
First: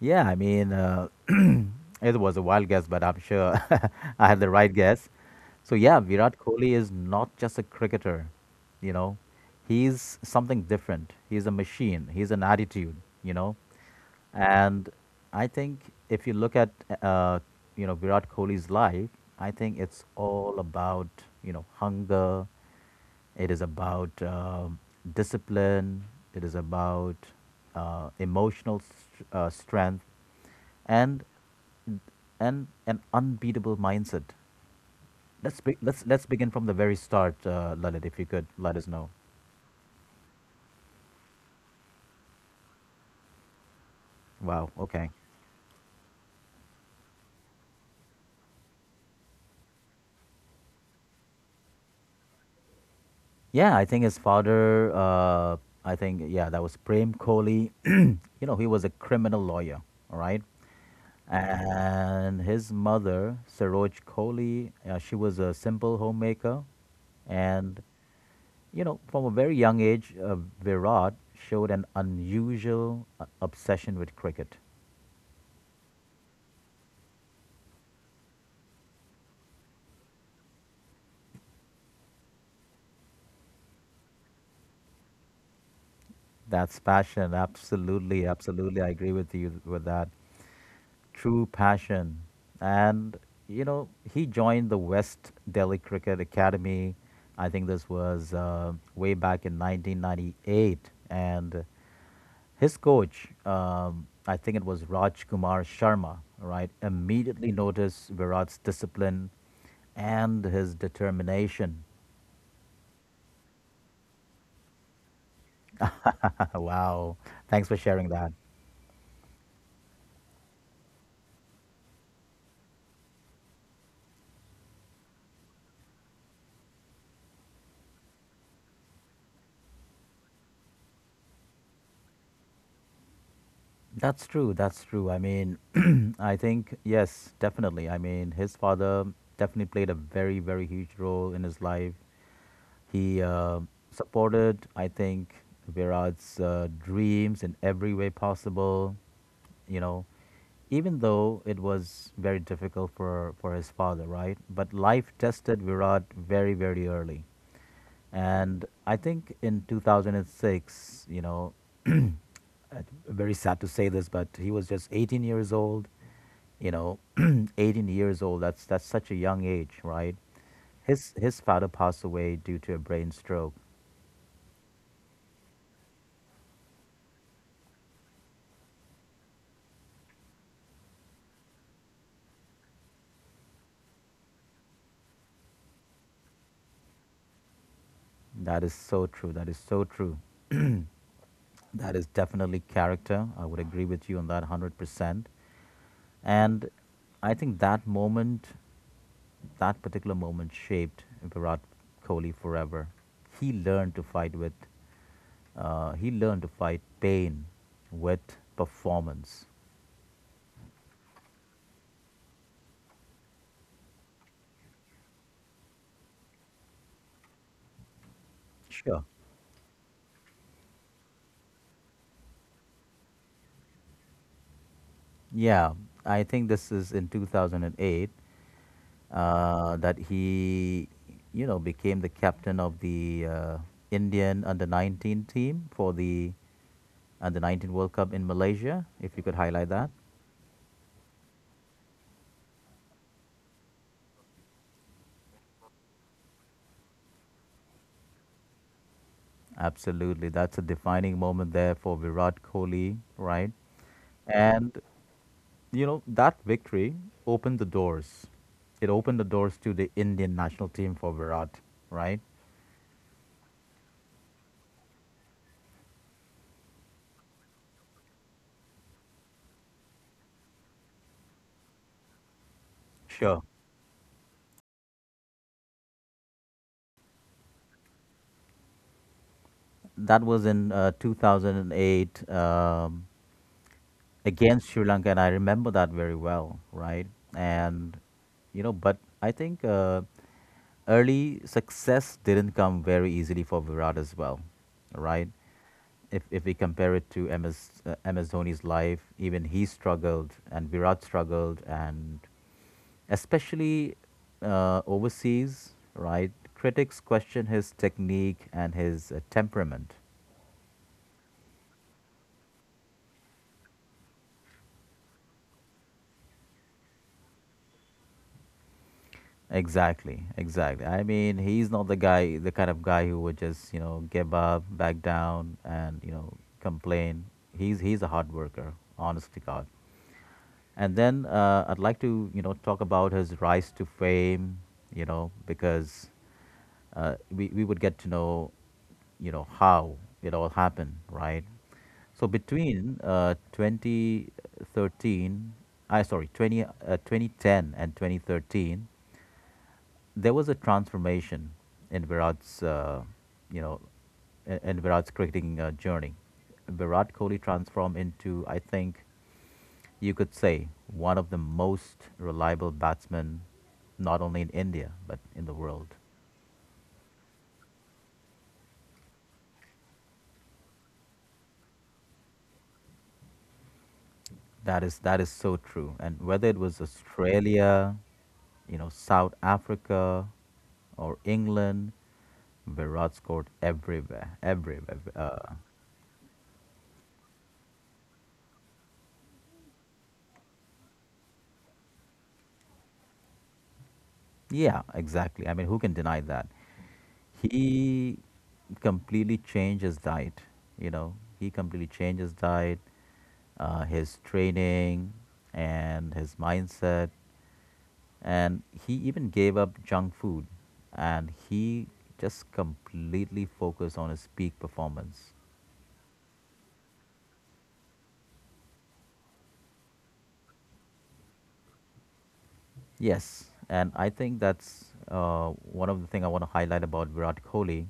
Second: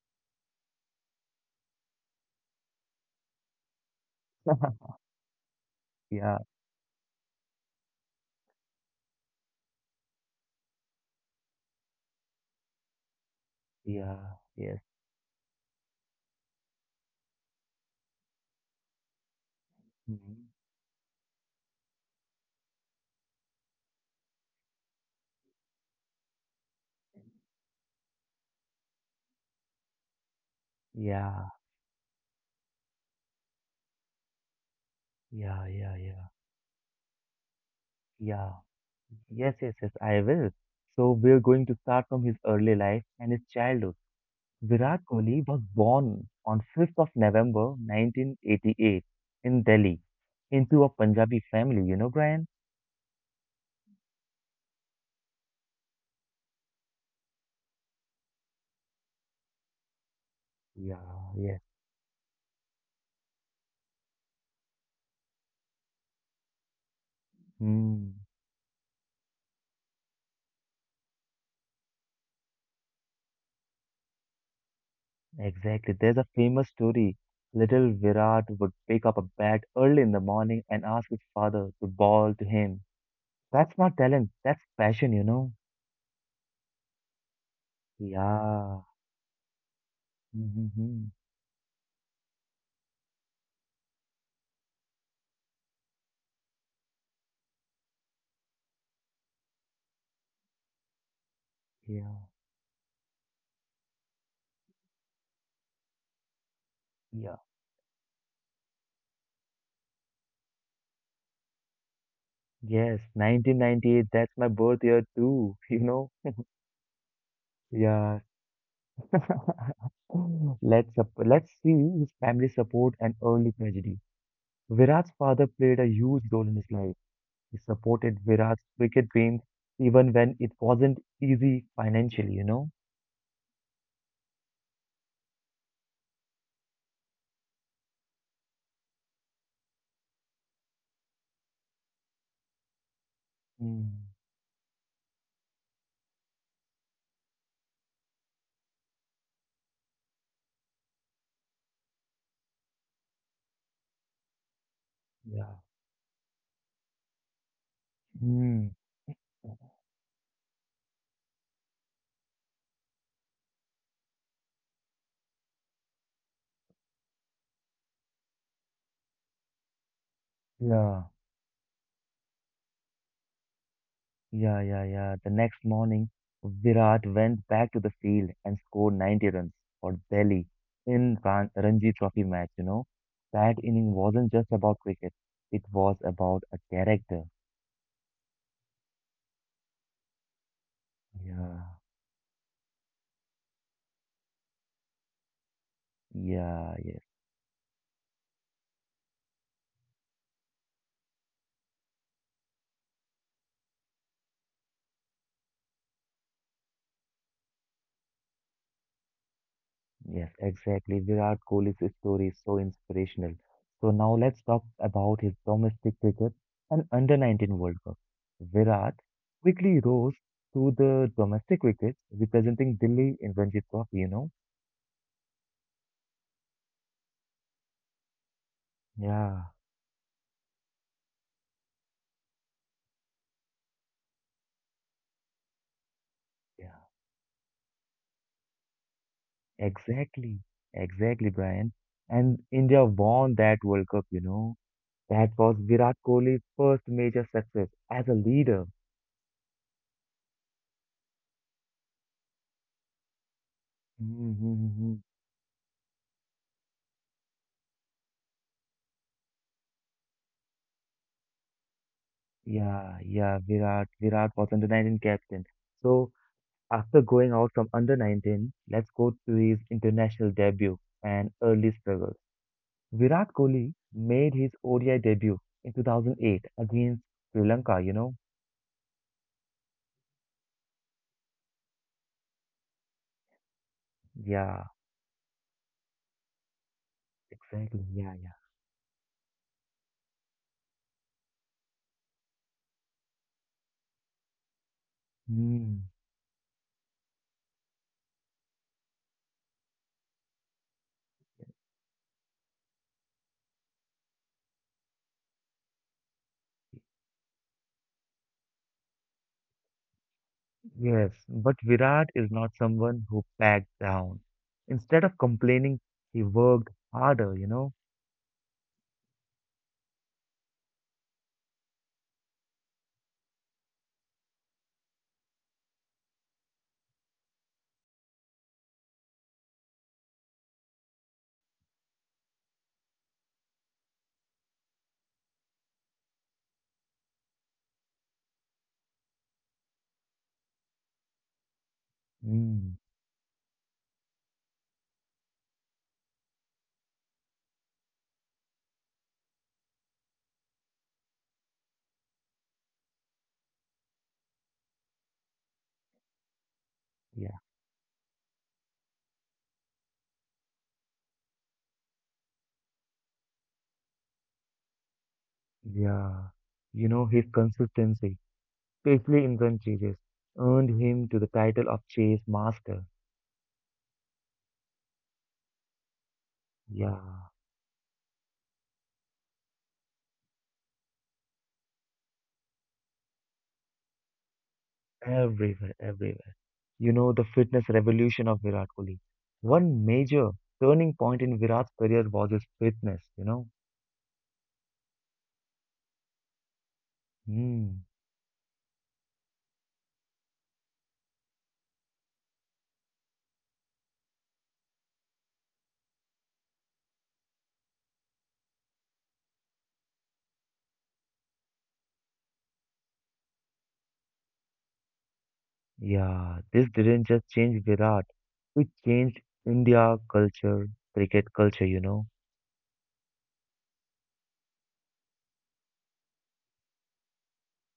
[SPEAKER 1] Yeah, I mean, it was a wild guess, but I'm sure [LAUGHS] I had the right guess. So, yeah, Virat
[SPEAKER 2] Yeah,
[SPEAKER 1] Kohli is not just a cricketer, you know, he's something different. He's a machine, he's an attitude, you know.
[SPEAKER 2] yeah, yes.
[SPEAKER 1] And I think if you look at, uh, you know, Virat Kohli's life, I think it's
[SPEAKER 2] Mhm.
[SPEAKER 1] all about, you know, hunger. It is about discipline. It is about emotional strength, and
[SPEAKER 2] Yeah,
[SPEAKER 1] and an unbeatable mindset. Let's
[SPEAKER 2] yeah,
[SPEAKER 1] be-
[SPEAKER 2] yeah, yeah,
[SPEAKER 1] let's begin from the very start, Lalit. If you could
[SPEAKER 2] yeah.
[SPEAKER 1] let us know.
[SPEAKER 2] Yes, yes, yes, I will. So we're going to start from his early life and his childhood.
[SPEAKER 1] Wow.
[SPEAKER 2] Virat
[SPEAKER 1] Okay.
[SPEAKER 2] Kohli was born on November 5th 1988 in Delhi into a Punjabi family, you know, Brian?
[SPEAKER 1] Yeah, I think his father. I think Yeah, that was Prem Kohli. [CLEARS THROAT] You know, he was a criminal lawyer. All right,
[SPEAKER 2] Yeah, yes.
[SPEAKER 1] and his mother, Saroj Kohli, she was a simple homemaker, and
[SPEAKER 2] Hmm,
[SPEAKER 1] you know, from a very young age, Virat showed an unusual obsession with cricket.
[SPEAKER 2] exactly. There's a famous story. Little Virat would pick up a bat early in the morning and ask his father to ball to him. That's not talent, that's passion, you know?
[SPEAKER 1] That's passion. Absolutely, absolutely.
[SPEAKER 2] Yeah.
[SPEAKER 1] I agree with you with that.
[SPEAKER 2] Mm-hmm.
[SPEAKER 1] True passion. And, you know, he joined the West Delhi Cricket Academy. I think this was way back in 1998. And
[SPEAKER 2] Yeah.
[SPEAKER 1] his coach, I think it was Raj Kumar Sharma, right,
[SPEAKER 2] Yeah.
[SPEAKER 1] immediately noticed Virat's discipline and his determination.
[SPEAKER 2] Yes, 1998, that's my birth year too, [LAUGHS] you know?
[SPEAKER 1] [LAUGHS] Wow. Thanks for sharing that.
[SPEAKER 2] Yeah. [LAUGHS] Let's see his family support and early tragedy. Virat's father played a huge role in his life. He supported Virat's cricket dreams even when it wasn't easy financially, you know?
[SPEAKER 1] That's true. That's true. I mean, [CLEARS THROAT] I think, yes, definitely. I mean, his father definitely played a very, very huge role in his life. He
[SPEAKER 2] Mm,
[SPEAKER 1] supported, I think, Virat's dreams in every way possible, you know, even though it was very difficult for his father, right? But life tested
[SPEAKER 2] yeah.
[SPEAKER 1] Virat very, very early. And
[SPEAKER 2] Mm,
[SPEAKER 1] I think in 2006, you know, uh, very sad to say this, but he was just 18 years old, you know, [CLEARS THROAT] 18 years old. That's such a young age, right?
[SPEAKER 2] yeah.
[SPEAKER 1] His father passed away due to a brain stroke.
[SPEAKER 2] Yeah, yeah, yeah. The next morning, Virat went back to the field and scored 90 runs for Delhi in Ranji Trophy match, you know. That inning wasn't just about cricket, it was about a character.
[SPEAKER 1] That is so true. That is so true.
[SPEAKER 2] Yeah,
[SPEAKER 1] That is definitely character. I would agree with you on that 100%. And
[SPEAKER 2] yeah, yes,
[SPEAKER 1] I think that moment, that particular moment shaped Virat Kohli forever. He learned to fight with, he learned to fight pain with performance.
[SPEAKER 2] yes, exactly. Virat Kohli's story is so inspirational. So now let's talk about his domestic cricket and under 19 World Cup. Virat
[SPEAKER 1] Sure.
[SPEAKER 2] quickly rose to the domestic cricket representing Delhi in Ranji Trophy, you know.
[SPEAKER 1] Yeah, I think this is in 2008.
[SPEAKER 2] Yeah,
[SPEAKER 1] That he, you know, became the captain of the Indian under 19 team for the
[SPEAKER 2] yeah,
[SPEAKER 1] under 19 World Cup in Malaysia. If you could highlight that,
[SPEAKER 2] exactly, exactly, Brian. And India won that World Cup, you know. That was Virat Kohli's first major success as a leader.
[SPEAKER 1] absolutely, that's a defining moment there for Virat Kohli, right? And
[SPEAKER 2] Mm-hmm.
[SPEAKER 1] you know, that victory opened the doors. It opened the doors to the Indian national team for Virat, right?
[SPEAKER 2] Yeah, yeah, Virat was under 19 captain. So after going out from under 19, let's go to his international debut and early struggles. Virat
[SPEAKER 1] Sure.
[SPEAKER 2] Kohli made his ODI debut in 2008 against Sri Lanka, you know.
[SPEAKER 1] That was in 2008.
[SPEAKER 2] Yeah,
[SPEAKER 1] Against Sri Lanka, and I remember that very well, right?
[SPEAKER 2] exactly.
[SPEAKER 1] And
[SPEAKER 2] Yeah, yeah.
[SPEAKER 1] but I think early success didn't come very easily for Virat as well, right?
[SPEAKER 2] Hmm.
[SPEAKER 1] If we compare it to MS Dhoni's life, even he struggled, and Virat struggled, and especially overseas, right? Critics question his technique and his temperament.
[SPEAKER 2] Yes, but Virat is not someone who backed down. Instead of complaining, he worked harder, you know?
[SPEAKER 1] Exactly, exactly. I mean, he's not the guy, the kind of guy who would just, you know, give up, back down, and you know, complain. He's a hard worker, honest to God. And then I'd like to, you know, talk about his rise to fame. You know, because we would get to know, you know, how it all happened, right? So
[SPEAKER 2] Mm,
[SPEAKER 1] between uh, 2013, I sorry, 20, uh, 2010 and 2013, there was a transformation in Virat's, you know, in Virat's cricketing journey. Virat Kohli
[SPEAKER 2] yeah,
[SPEAKER 1] transformed into, I think, you could say, one of the most reliable batsmen, not only in India but in the world.
[SPEAKER 2] yeah. His consistency, especially in run chases, earned him to the title of chase master.
[SPEAKER 1] That is so true. And whether it was
[SPEAKER 2] Yeah,
[SPEAKER 1] Australia, you know, South Africa, or England, Virat scored everywhere, everywhere.
[SPEAKER 2] everywhere, everywhere. The fitness revolution of Virat Kohli. One major turning point in Virat's career was his fitness, you know?
[SPEAKER 1] Yeah, exactly. I mean, who can deny that?
[SPEAKER 2] Mm.
[SPEAKER 1] He completely changed his diet. You know, he completely changed his diet, his training, and his mindset. And he even gave up junk food, and he just completely focused on his peak performance.
[SPEAKER 2] Yeah, this didn't just change Virat, it changed India culture, cricket culture, you know.
[SPEAKER 1] Yes, and I think that's one of the things I want to highlight about Virat Kohli.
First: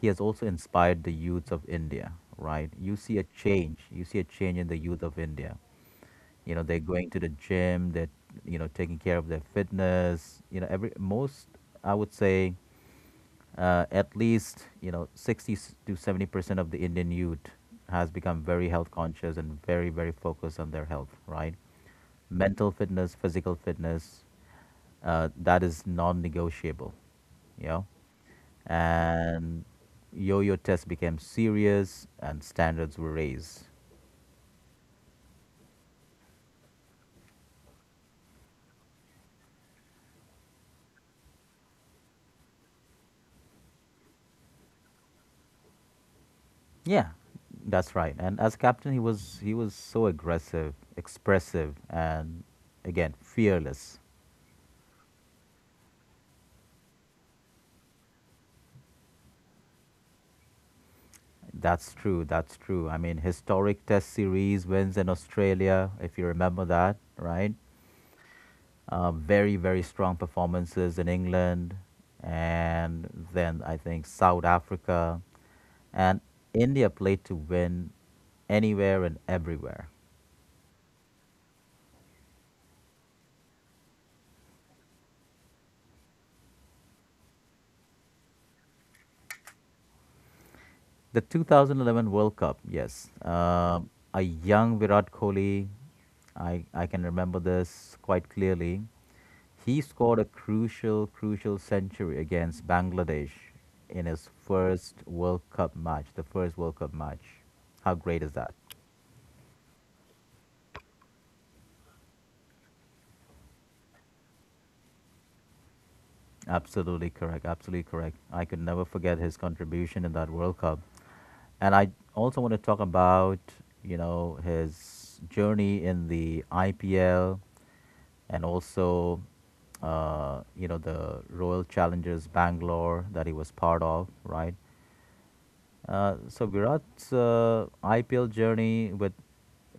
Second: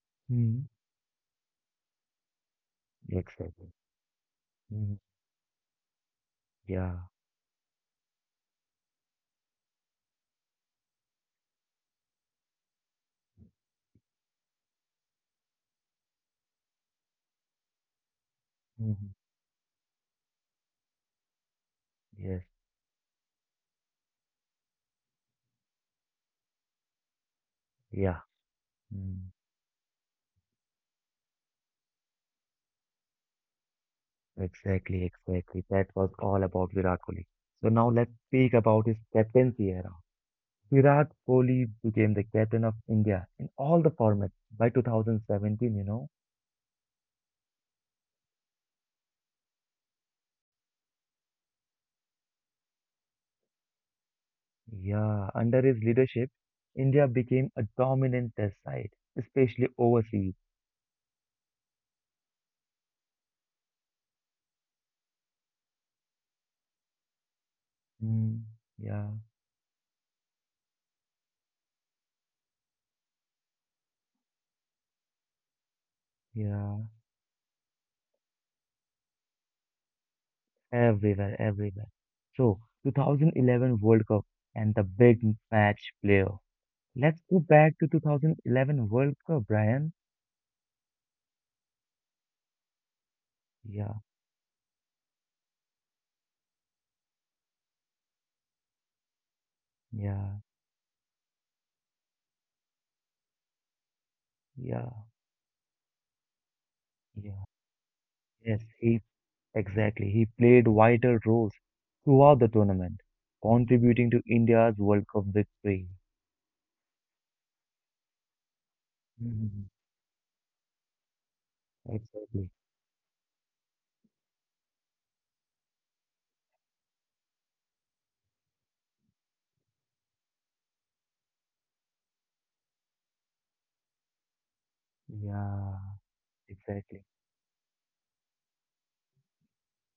[SPEAKER 1] He has also
[SPEAKER 2] Mm.
[SPEAKER 1] inspired the youths of India, right? You see a
[SPEAKER 2] Exactly.
[SPEAKER 1] change. You see a change in the
[SPEAKER 2] Hmm.
[SPEAKER 1] youth of India. You know, they're
[SPEAKER 2] Yeah.
[SPEAKER 1] going to the gym. They're, you know, taking care of their fitness. Every most I would say, at least, 60 to 70% of the Indian youth has become very health
[SPEAKER 2] Hmm.
[SPEAKER 1] conscious and very, very focused on their health, right?
[SPEAKER 2] Yes.
[SPEAKER 1] Mental fitness, physical fitness, that is non-negotiable you know
[SPEAKER 2] Yeah. Mm.
[SPEAKER 1] and yo-yo test became serious and standards were raised.
[SPEAKER 2] Exactly. Exactly. That was all about Virat Kohli. So now let's speak about his captaincy era. Virat Kohli became the captain of India in all the formats by 2017, you know.
[SPEAKER 1] Yeah, that's right. And as captain, he was so aggressive, expressive, and again fearless.
[SPEAKER 2] Yeah. Under his leadership, India became a dominant test side, especially overseas.
[SPEAKER 1] That's true. That's true. I mean, historic Test series wins in Australia, if you remember that, right?
[SPEAKER 2] Mm, yeah,
[SPEAKER 1] Very, very strong performances in England, and then I think South Africa, and
[SPEAKER 2] yeah,
[SPEAKER 1] India played to win anywhere and everywhere.
[SPEAKER 2] everywhere, everywhere. So, 2011 World Cup and the big match playoff. Let's go back to 2011 World Cup, Brian.
[SPEAKER 1] The 2011 World Cup, yes,
[SPEAKER 2] Yeah,
[SPEAKER 1] a young Virat Kohli, I can remember this quite clearly. He
[SPEAKER 2] yeah,
[SPEAKER 1] scored a crucial, crucial century against Bangladesh in his
[SPEAKER 2] yeah,
[SPEAKER 1] first World Cup match, the first World Cup
[SPEAKER 2] yeah.
[SPEAKER 1] match. How great is
[SPEAKER 2] Yes,
[SPEAKER 1] that?
[SPEAKER 2] he exactly. He played vital roles throughout the tournament, contributing to India's World Cup victory.
[SPEAKER 1] Absolutely correct. Absolutely correct. I could never forget his
[SPEAKER 2] Mhm,
[SPEAKER 1] contribution in that World Cup. And I
[SPEAKER 2] exactly.
[SPEAKER 1] also want to talk about, his journey in the IPL, and also, the Royal Challengers Bangalore that he was part of, right?
[SPEAKER 2] Yeah,
[SPEAKER 1] So
[SPEAKER 2] exactly.
[SPEAKER 1] Virat's IPL journey with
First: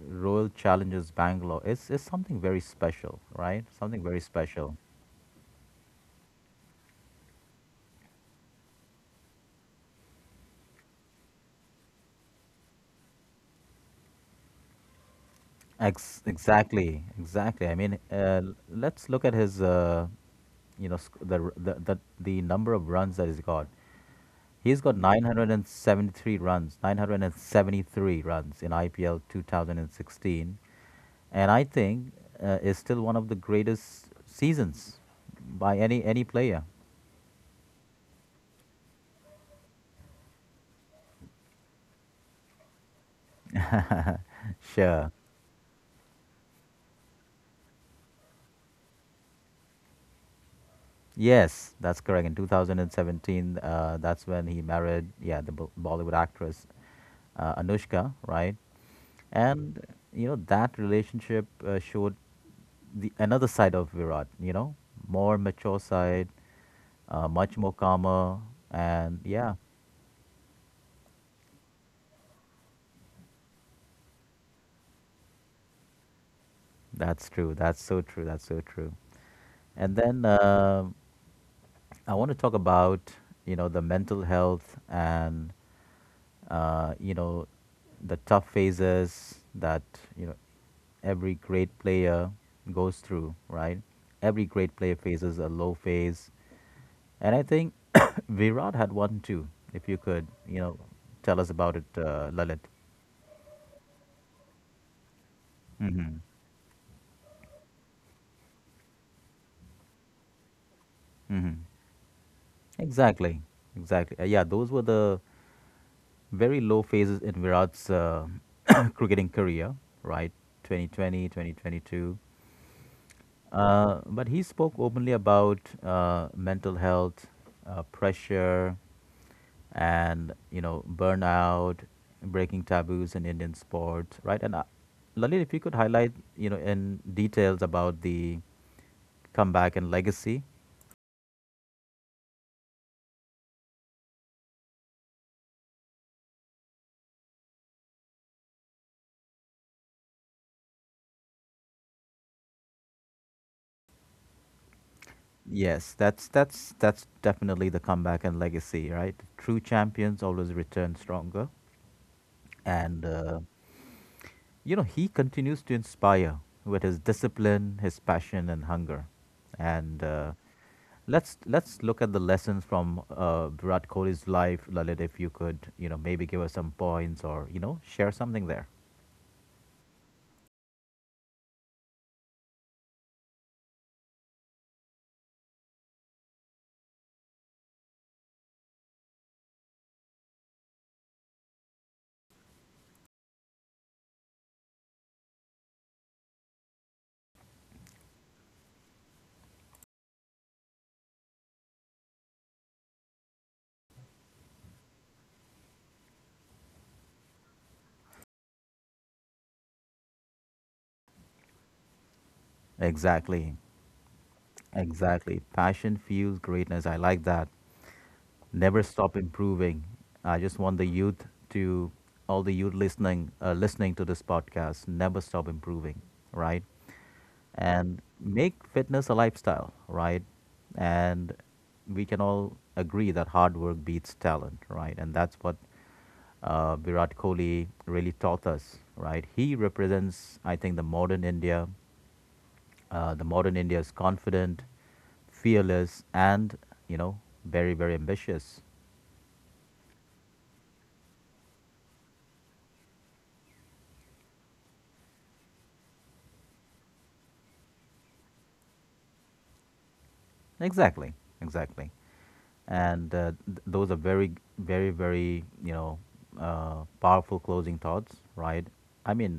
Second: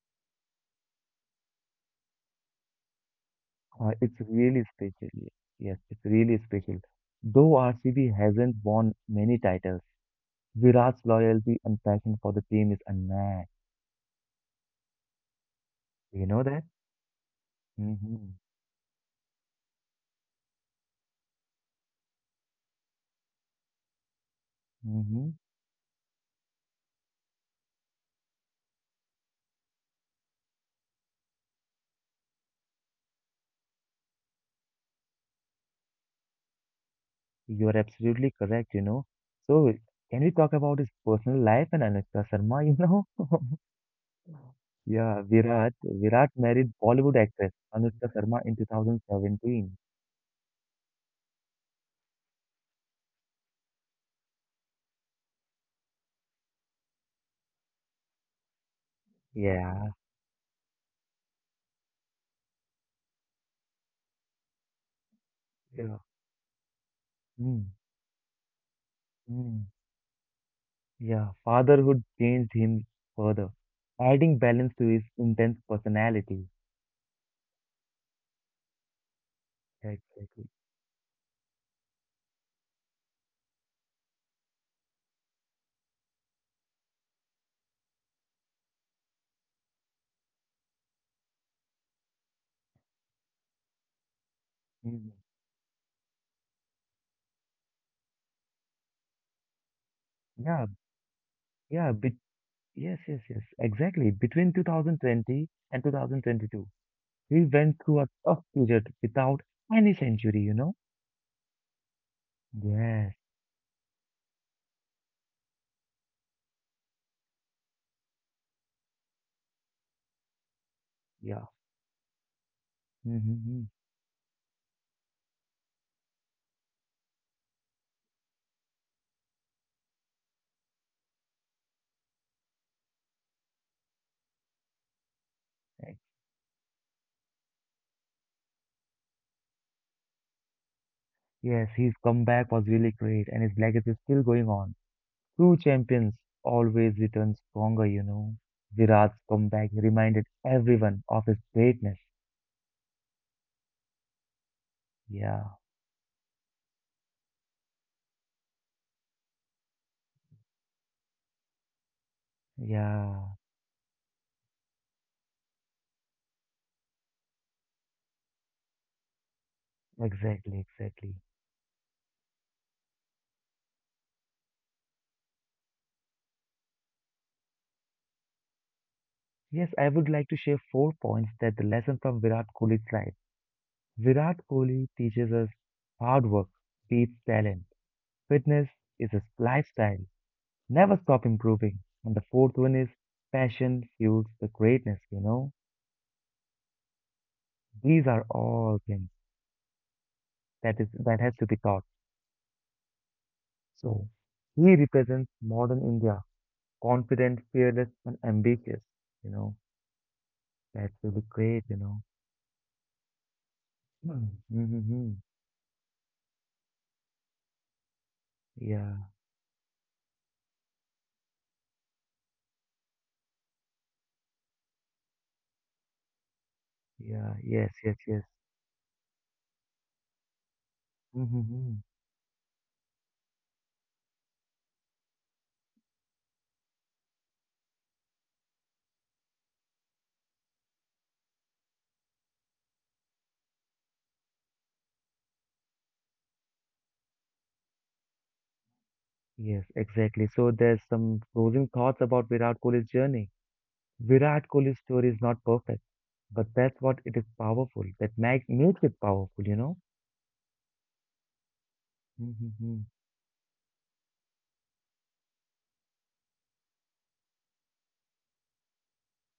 [SPEAKER 1] Royal Challengers Bangalore is something very special, right? Something
[SPEAKER 2] It's
[SPEAKER 1] very
[SPEAKER 2] really
[SPEAKER 1] special.
[SPEAKER 2] special. Yes, it's really special. Though RCB hasn't won many titles, Virat's loyalty and passion for the team is unmatched.
[SPEAKER 1] Ex-
[SPEAKER 2] You know that?
[SPEAKER 1] exactly, exactly. I mean,
[SPEAKER 2] Mm-hmm.
[SPEAKER 1] let's look at his, you know, sc- the, r- the number of runs that he's got. He's got
[SPEAKER 2] Mm-hmm.
[SPEAKER 1] 973 runs, 973 runs in IPL 2016. And I think is still one of the greatest seasons by any player.
[SPEAKER 2] You're absolutely correct, you know. So, can we talk about his personal life and Anushka Sharma, you know? [LAUGHS]
[SPEAKER 1] Sure.
[SPEAKER 2] Yeah, Virat married Bollywood actress Anushka Sharma in 2017.
[SPEAKER 1] Yes, that's correct. In 2017, that's when he married, yeah, the Bollywood actress, Anushka, right? And
[SPEAKER 2] Yeah.
[SPEAKER 1] that relationship, showed the another side of Virat. More mature
[SPEAKER 2] Yeah.
[SPEAKER 1] side, much more calmer, and yeah,
[SPEAKER 2] Mm-hmm. Yeah, fatherhood changed him further, adding balance to his intense personality.
[SPEAKER 1] that's true. That's so true. That's so true.
[SPEAKER 2] Yeah,
[SPEAKER 1] And then
[SPEAKER 2] exactly.
[SPEAKER 1] I want to talk about the mental health, and uh, you know, the tough phases that, you know, every great player goes through, right? Every great player
[SPEAKER 2] Mm.
[SPEAKER 1] faces a low phase. And I think [COUGHS] Virat had one too, if you could,
[SPEAKER 2] Yeah,
[SPEAKER 1] tell us about it,
[SPEAKER 2] yeah, but
[SPEAKER 1] Lalit.
[SPEAKER 2] yes, yes, yes, exactly. Between 2020 and
[SPEAKER 1] Mm-hmm.
[SPEAKER 2] 2022, he went through a tough period without any century, you know?
[SPEAKER 1] Mm-hmm.
[SPEAKER 2] Yes.
[SPEAKER 1] Exactly. Exactly. Yeah, those were the very low phases in Virat's [COUGHS] cricketing career, right? 2020,
[SPEAKER 2] Yeah.
[SPEAKER 1] 2022.
[SPEAKER 2] Mm-hmm.
[SPEAKER 1] But he spoke openly about mental health, pressure, and burnout, breaking taboos in Indian sports, right? And Lalit, if you could highlight, in details about the comeback and legacy.
[SPEAKER 2] Yes, his comeback was really great, and his legacy is still going on. True champions always return stronger, you know. Virat's comeback reminded everyone of his greatness. Yeah,
[SPEAKER 1] Yes, that's definitely the comeback and legacy, right? True champions always return stronger, and
[SPEAKER 2] yeah,
[SPEAKER 1] he continues to inspire with his discipline, his passion, and hunger. And
[SPEAKER 2] exactly, exactly.
[SPEAKER 1] let's look at the lessons from Virat Kohli's life, Lalit. If you could, maybe give us some points, or share something there.
[SPEAKER 2] Yes, I would like to share four points that the lesson from Virat Kohli's life. Virat Kohli teaches us hard work beats talent. Fitness is a lifestyle. Never stop improving. And the fourth one is passion fuels the greatness, you know. These are all things that has to be taught. So he represents modern India, confident, fearless, and ambitious, you know. That will be great, you know.
[SPEAKER 1] Exactly,
[SPEAKER 2] [CLEARS THROAT] Mm-hmm.
[SPEAKER 1] exactly. Passion fuels greatness. I like that. Never
[SPEAKER 2] Yeah,
[SPEAKER 1] stop improving. I just want the youth to all the youth listening, listening to this podcast, never stop improving. Right?
[SPEAKER 2] yeah, yes, yes,
[SPEAKER 1] And
[SPEAKER 2] yes.
[SPEAKER 1] make fitness a lifestyle, right? And
[SPEAKER 2] Mm-hmm.
[SPEAKER 1] we can all agree that hard work beats talent, right? And that's what Virat Kohli really taught us, right? He represents, I think, the modern India. The modern India is confident, fearless, and you know, very, very ambitious.
[SPEAKER 2] Yes, exactly. So there's some closing thoughts about Virat Kohli's journey. Virat Kohli's story is not perfect, but that's what it is powerful. That makes it powerful, you know?
[SPEAKER 1] Exactly, exactly.
[SPEAKER 2] Mm-hmm.
[SPEAKER 1] And those are very, very, very, powerful closing thoughts, right? I mean,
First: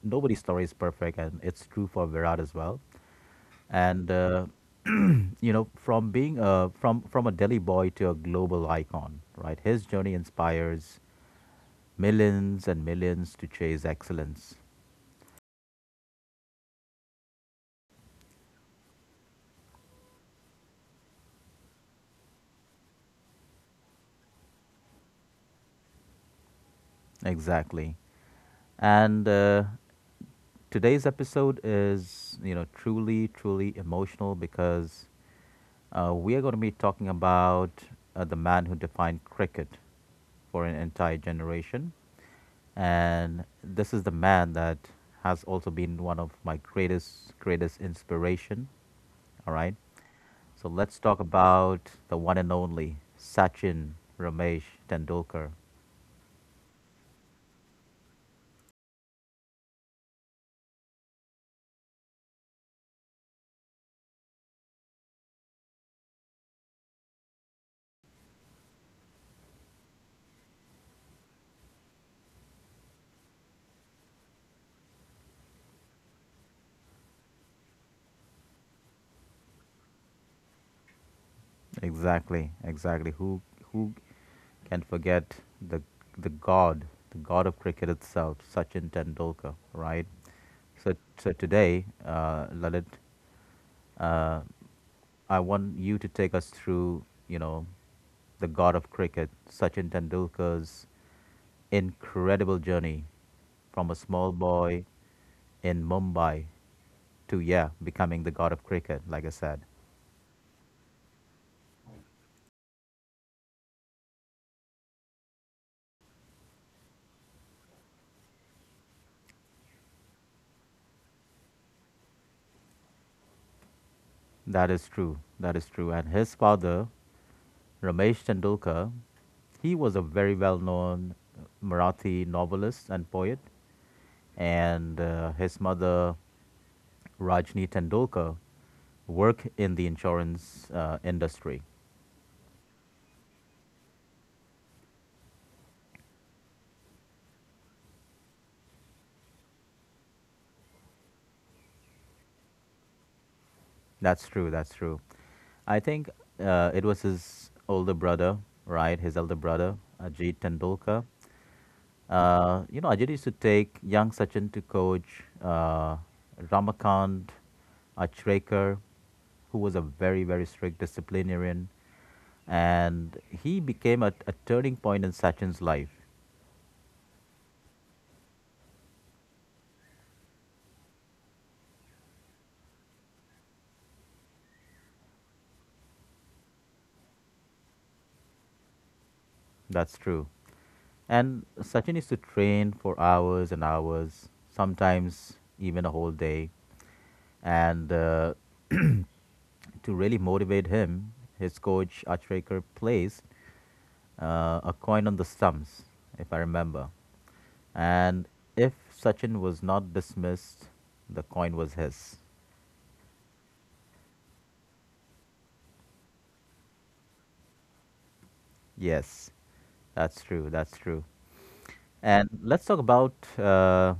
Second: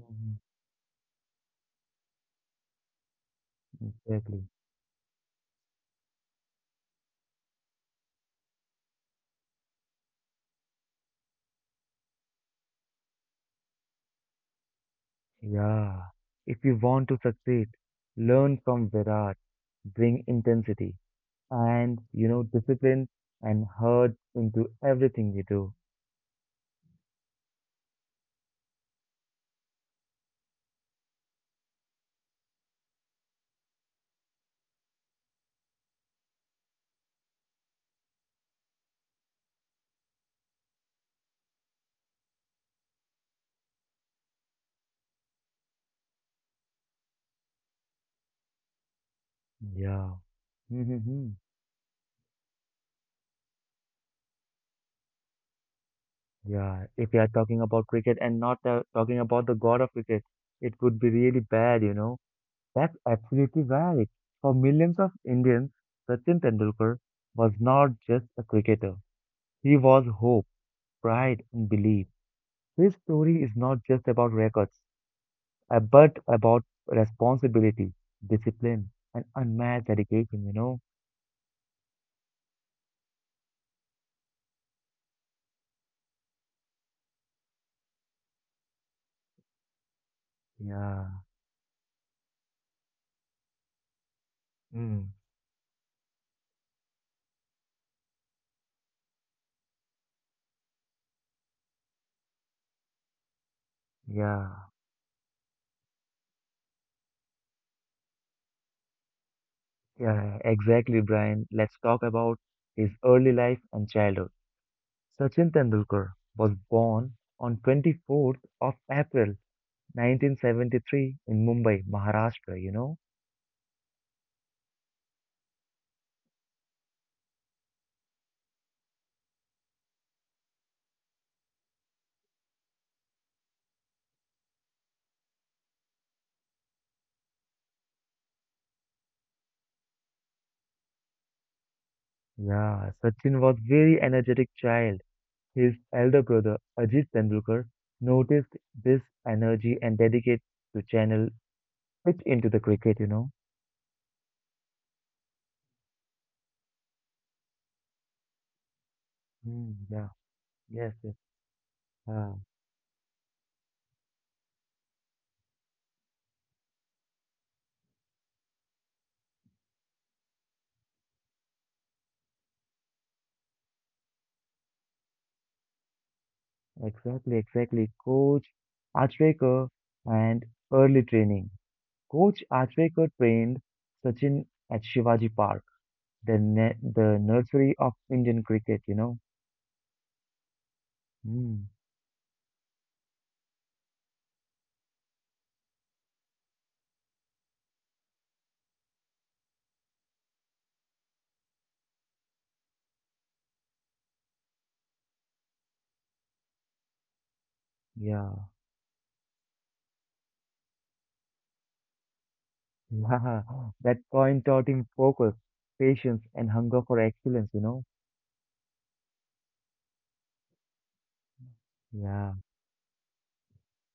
[SPEAKER 2] Mm-hmm.
[SPEAKER 1] nobody's story is perfect, and it's true for Virat as well. And
[SPEAKER 2] Exactly.
[SPEAKER 1] from being a, from a Delhi boy to a global icon, right, his journey inspires millions and millions to chase excellence.
[SPEAKER 2] Yeah. If you want to succeed, learn from Virat, bring intensity and, you know, discipline and hurt into everything you do.
[SPEAKER 1] Exactly. And today's episode is, truly, truly emotional, because we are going to be talking about the man who defined cricket for an entire generation. And this is the man that has also been one of my greatest, greatest inspiration. All right.
[SPEAKER 2] Yeah.
[SPEAKER 1] So let's
[SPEAKER 2] [LAUGHS]
[SPEAKER 1] talk about the one and only Sachin Ramesh Tendulkar.
[SPEAKER 2] Yeah, if you are talking about cricket and not talking about the god of cricket, it would be really bad, you know. That's absolutely right. For millions of Indians, Sachin Tendulkar was not just a cricketer. He was hope, pride, and belief. His story is not just about records, but about responsibility, discipline, and unmatched dedication, you know.
[SPEAKER 1] Exactly, exactly. Who can forget the the god, the god of cricket itself, Sachin Tendulkar, right? So,
[SPEAKER 2] Yeah.
[SPEAKER 1] so today, Lalit, uh,
[SPEAKER 2] Mm.
[SPEAKER 1] I want you to take us through, the god of cricket, Sachin Tendulkar's incredible journey from a small
[SPEAKER 2] Yeah.
[SPEAKER 1] boy in Mumbai to, yeah, becoming the god of cricket, like I said.
[SPEAKER 2] Yeah, exactly, Brian. Let's talk about his early life and childhood. Sachin Tendulkar was born on 24th of April 1973 in Mumbai, Maharashtra, you know?
[SPEAKER 1] That is true. That is true. And his father, Ramesh Tendulkar, he was a very well known Marathi novelist and poet, and his mother, Rajni Tendulkar, worked in the insurance industry.
[SPEAKER 2] Yeah, Sachin was very energetic child. His elder brother Ajit Tendulkar noticed this energy and dedicated to channel it into the cricket, you know?
[SPEAKER 1] That's true, that's true. I think it was his older brother, right? His elder
[SPEAKER 2] Mm,
[SPEAKER 1] brother,
[SPEAKER 2] yeah,
[SPEAKER 1] Ajit
[SPEAKER 2] yes,
[SPEAKER 1] Tendulkar.
[SPEAKER 2] yes. Ah,
[SPEAKER 1] Ajit used to take young Sachin to coach Ramakant Achrekar, who was a very, very strict disciplinarian. And he became a turning point in Sachin's life.
[SPEAKER 2] exactly, exactly. Coach Achrekar and early training. Coach Achrekar trained Sachin at Shivaji Park. The nursery of Indian cricket, you know.
[SPEAKER 1] That's true. And
[SPEAKER 2] Mm,
[SPEAKER 1] Sachin used to train for hours and hours, sometimes even a whole day. And to really motivate him, his coach Achrekar placed a coin on the stumps, if I remember. And
[SPEAKER 2] yeah,
[SPEAKER 1] if Sachin was not dismissed, the coin was his.
[SPEAKER 2] [LAUGHS] yeah. That coin taught him focus, patience, and hunger for excellence, you know.
[SPEAKER 1] Yes, that's true. That's true. And
[SPEAKER 2] Yeah,
[SPEAKER 1] let's talk about uh,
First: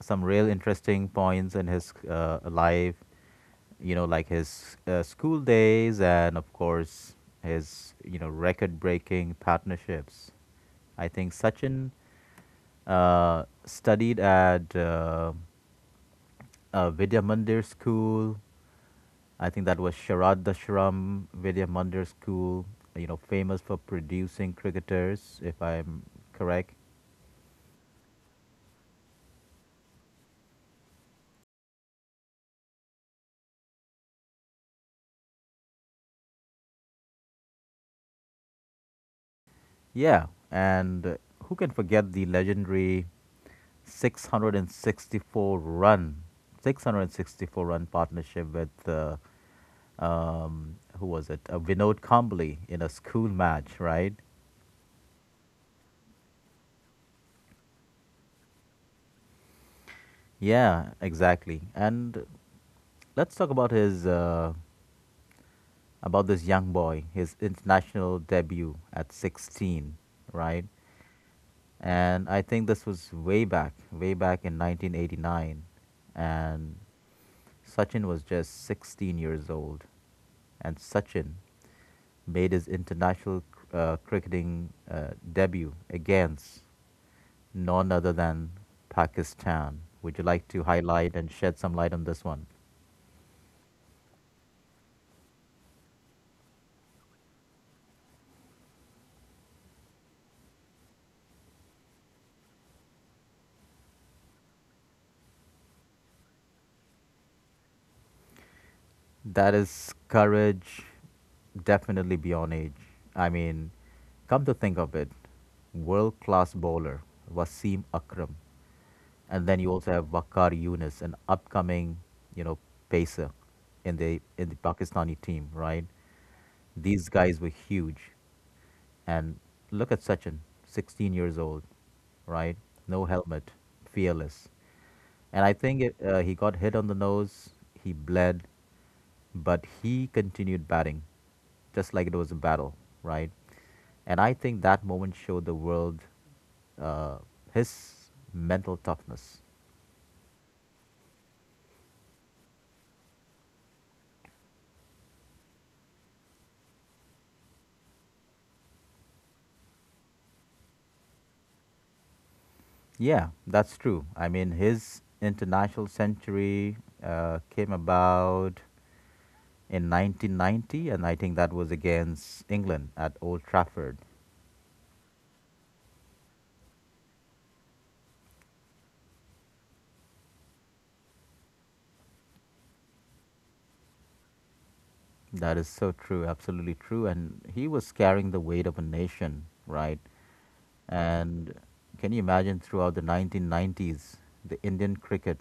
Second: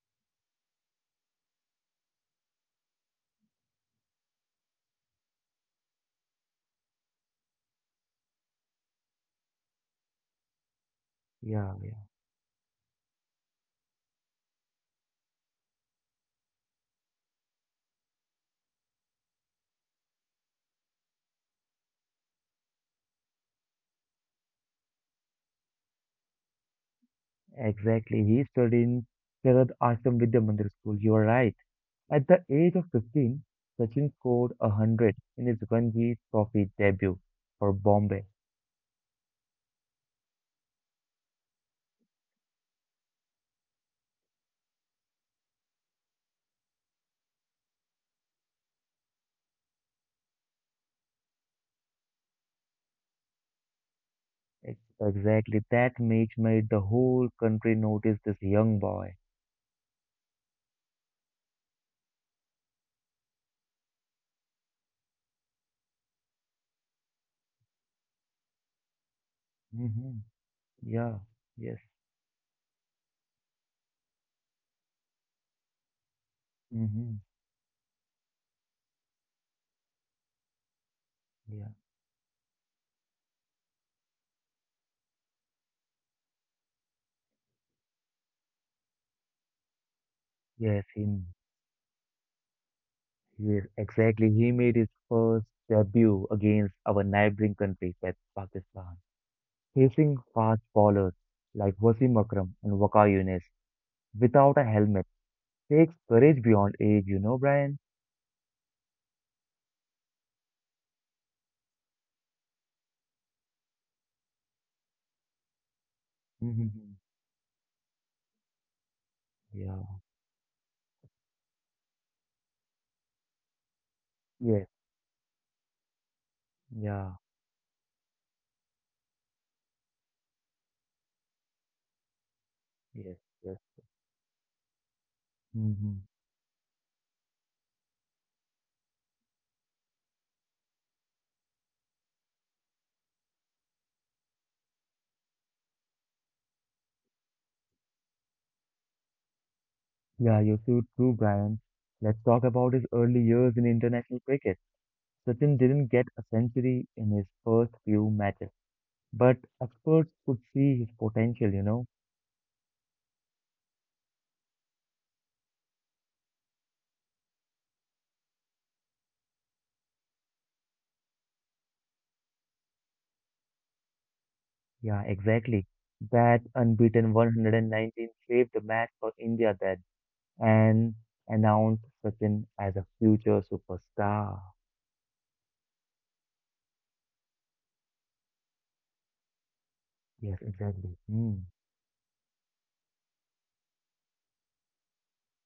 [SPEAKER 1] some real interesting points in his life, like his school days, and of course, his, record breaking partnerships. I think
[SPEAKER 2] yeah,
[SPEAKER 1] Sachin
[SPEAKER 2] yeah.
[SPEAKER 1] studied at Vidya Mandir School. I think that was Sharadashram Vidya Mandir School, famous for producing cricketers, if I'm correct.
[SPEAKER 2] Exactly. He studied in Sharad Ashram Vidya Mandir School. You are right. At the age of 15, Sachin scored a hundred in his Ranji Trophy debut for Bombay.
[SPEAKER 1] Yeah, and who can forget the legendary 664 run, 664 run partnership with, who was it, Vinod Kambli, in a school match, right?
[SPEAKER 2] Exactly. That match made the whole country notice this young boy.
[SPEAKER 1] Yeah, exactly. And let's talk about his about this young boy, his international debut at 16,
[SPEAKER 2] Hmm.
[SPEAKER 1] right?
[SPEAKER 2] Yeah. Yes.
[SPEAKER 1] And I think this was way back in 1989. And
[SPEAKER 2] Hmm.
[SPEAKER 1] Sachin was just 16 years old. And Sachin
[SPEAKER 2] Yeah.
[SPEAKER 1] made his international cricketing debut against none other than Pakistan. Would you like to
[SPEAKER 2] Yes, he,
[SPEAKER 1] highlight and shed some light on this one?
[SPEAKER 2] yes, exactly. He made his first debut against our neighboring country, Pakistan, facing fast bowlers like Wasim Akram and Waqar Yunus without a helmet. Takes courage beyond age, you know, Brian?
[SPEAKER 1] That is courage, definitely beyond age. I mean, come to think of it, world class
[SPEAKER 2] Hmm.
[SPEAKER 1] bowler Wasim Akram, and then you also
[SPEAKER 2] Yeah.
[SPEAKER 1] have Wakar Yunus, an upcoming, you know, pacer in the
[SPEAKER 2] Yes.
[SPEAKER 1] Pakistani team, right? These
[SPEAKER 2] Yeah.
[SPEAKER 1] guys were huge, and look at Sachin, 16 years old, right? No
[SPEAKER 2] Yes.
[SPEAKER 1] helmet,
[SPEAKER 2] Yes.
[SPEAKER 1] fearless, and I think
[SPEAKER 2] Hmm.
[SPEAKER 1] he got hit on the nose. He bled, but he continued batting, just like it was a battle, right? And I think that moment showed the world uh, his mental toughness.
[SPEAKER 2] Yeah, you're so true, Brian. Let's talk about his early years in international cricket. Sachin didn't get a century in his first few matches, but experts could see his potential, you know.
[SPEAKER 1] Yeah, that's true. I mean, his international century came about in 1990, and I think that was against England at Old Trafford.
[SPEAKER 2] Yeah, exactly. That unbeaten 119 saved the match for India then and announced Sachin as a future superstar.
[SPEAKER 1] That is so true, absolutely true. And he was carrying the weight of a nation, right?
[SPEAKER 2] Yes, exactly. Mm,
[SPEAKER 1] And can you imagine, throughout the 1990s, the Indian cricket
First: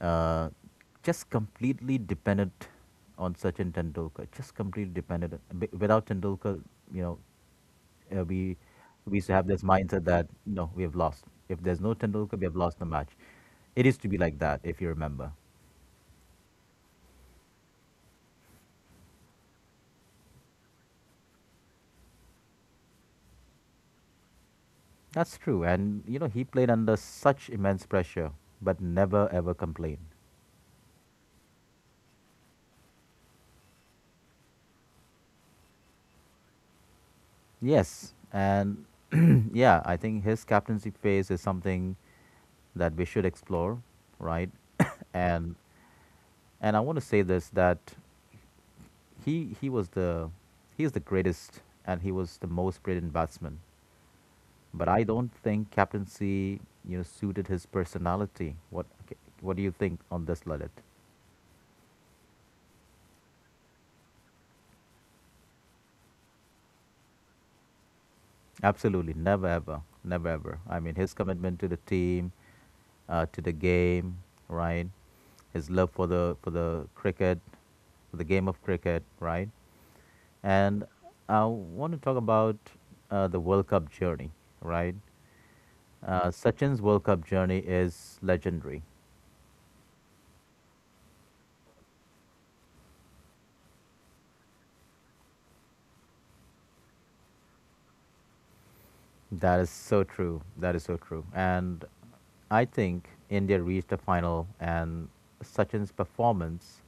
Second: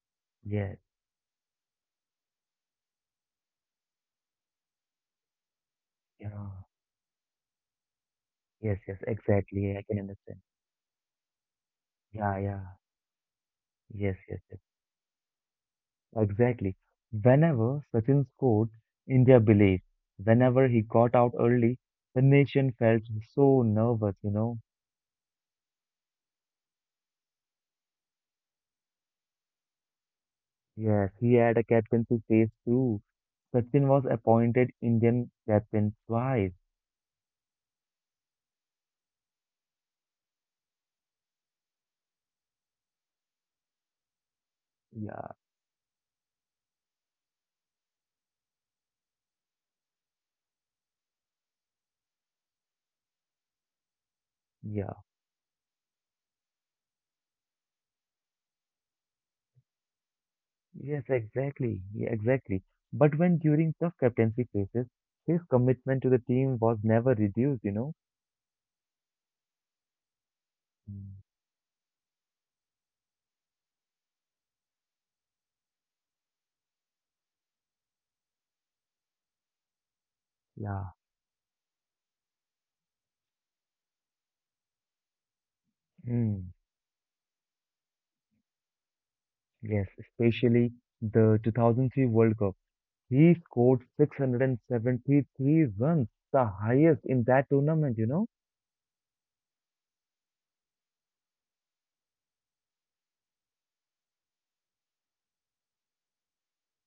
[SPEAKER 1] uh,
[SPEAKER 2] yes,
[SPEAKER 1] just completely dependent on Sachin Tendulkar, just completely dependent. Without
[SPEAKER 2] yeah,
[SPEAKER 1] Tendulkar, you know, uh, we
[SPEAKER 2] yes, yes,
[SPEAKER 1] we used to have this
[SPEAKER 2] exactly. I can
[SPEAKER 1] mindset that
[SPEAKER 2] understand.
[SPEAKER 1] no, we have lost. If there's no Tendulkar,
[SPEAKER 2] Yeah,
[SPEAKER 1] we have
[SPEAKER 2] yeah,
[SPEAKER 1] lost the match. It used to be
[SPEAKER 2] yes,
[SPEAKER 1] like
[SPEAKER 2] yes,
[SPEAKER 1] that,
[SPEAKER 2] yes,
[SPEAKER 1] if you remember.
[SPEAKER 2] exactly. Whenever Sachin scored, India believed. Whenever he got out early, the nation felt so nervous, you know.
[SPEAKER 1] That's true. And, he played under such immense pressure, but never ever complained.
[SPEAKER 2] Yes, he had a captaincy phase too. Sachin was appointed Indian captain twice.
[SPEAKER 1] Yes. And, [CLEARS THROAT] yeah, I think his captaincy phase is something that we should explore, right? [COUGHS]
[SPEAKER 2] Yeah,
[SPEAKER 1] and and I want to say this, that he he was the he is the greatest, and he was the most brilliant batsman, but
[SPEAKER 2] yeah,
[SPEAKER 1] I don't think captaincy suited his personality. What Okay, what do you think on this, Lalit?
[SPEAKER 2] yes, exactly, yeah, exactly. But when during tough captaincy phases, his commitment to the team was never reduced, you know.
[SPEAKER 1] Absolutely, never ever, never ever. I mean,
[SPEAKER 2] Mm.
[SPEAKER 1] his commitment to the team, to the game, right? His love for the cricket, for the game of cricket, right? And
[SPEAKER 2] Yeah,
[SPEAKER 1] I want to talk about the World Cup journey, right? Uh,
[SPEAKER 2] mm,
[SPEAKER 1] Sachin's World Cup journey is legendary.
[SPEAKER 2] yes, especially the 2003 World Cup. He scored 673 runs, the highest in that tournament, you know.
[SPEAKER 1] That is so true. That is so true. And I think India reached the final, and Sachin's performance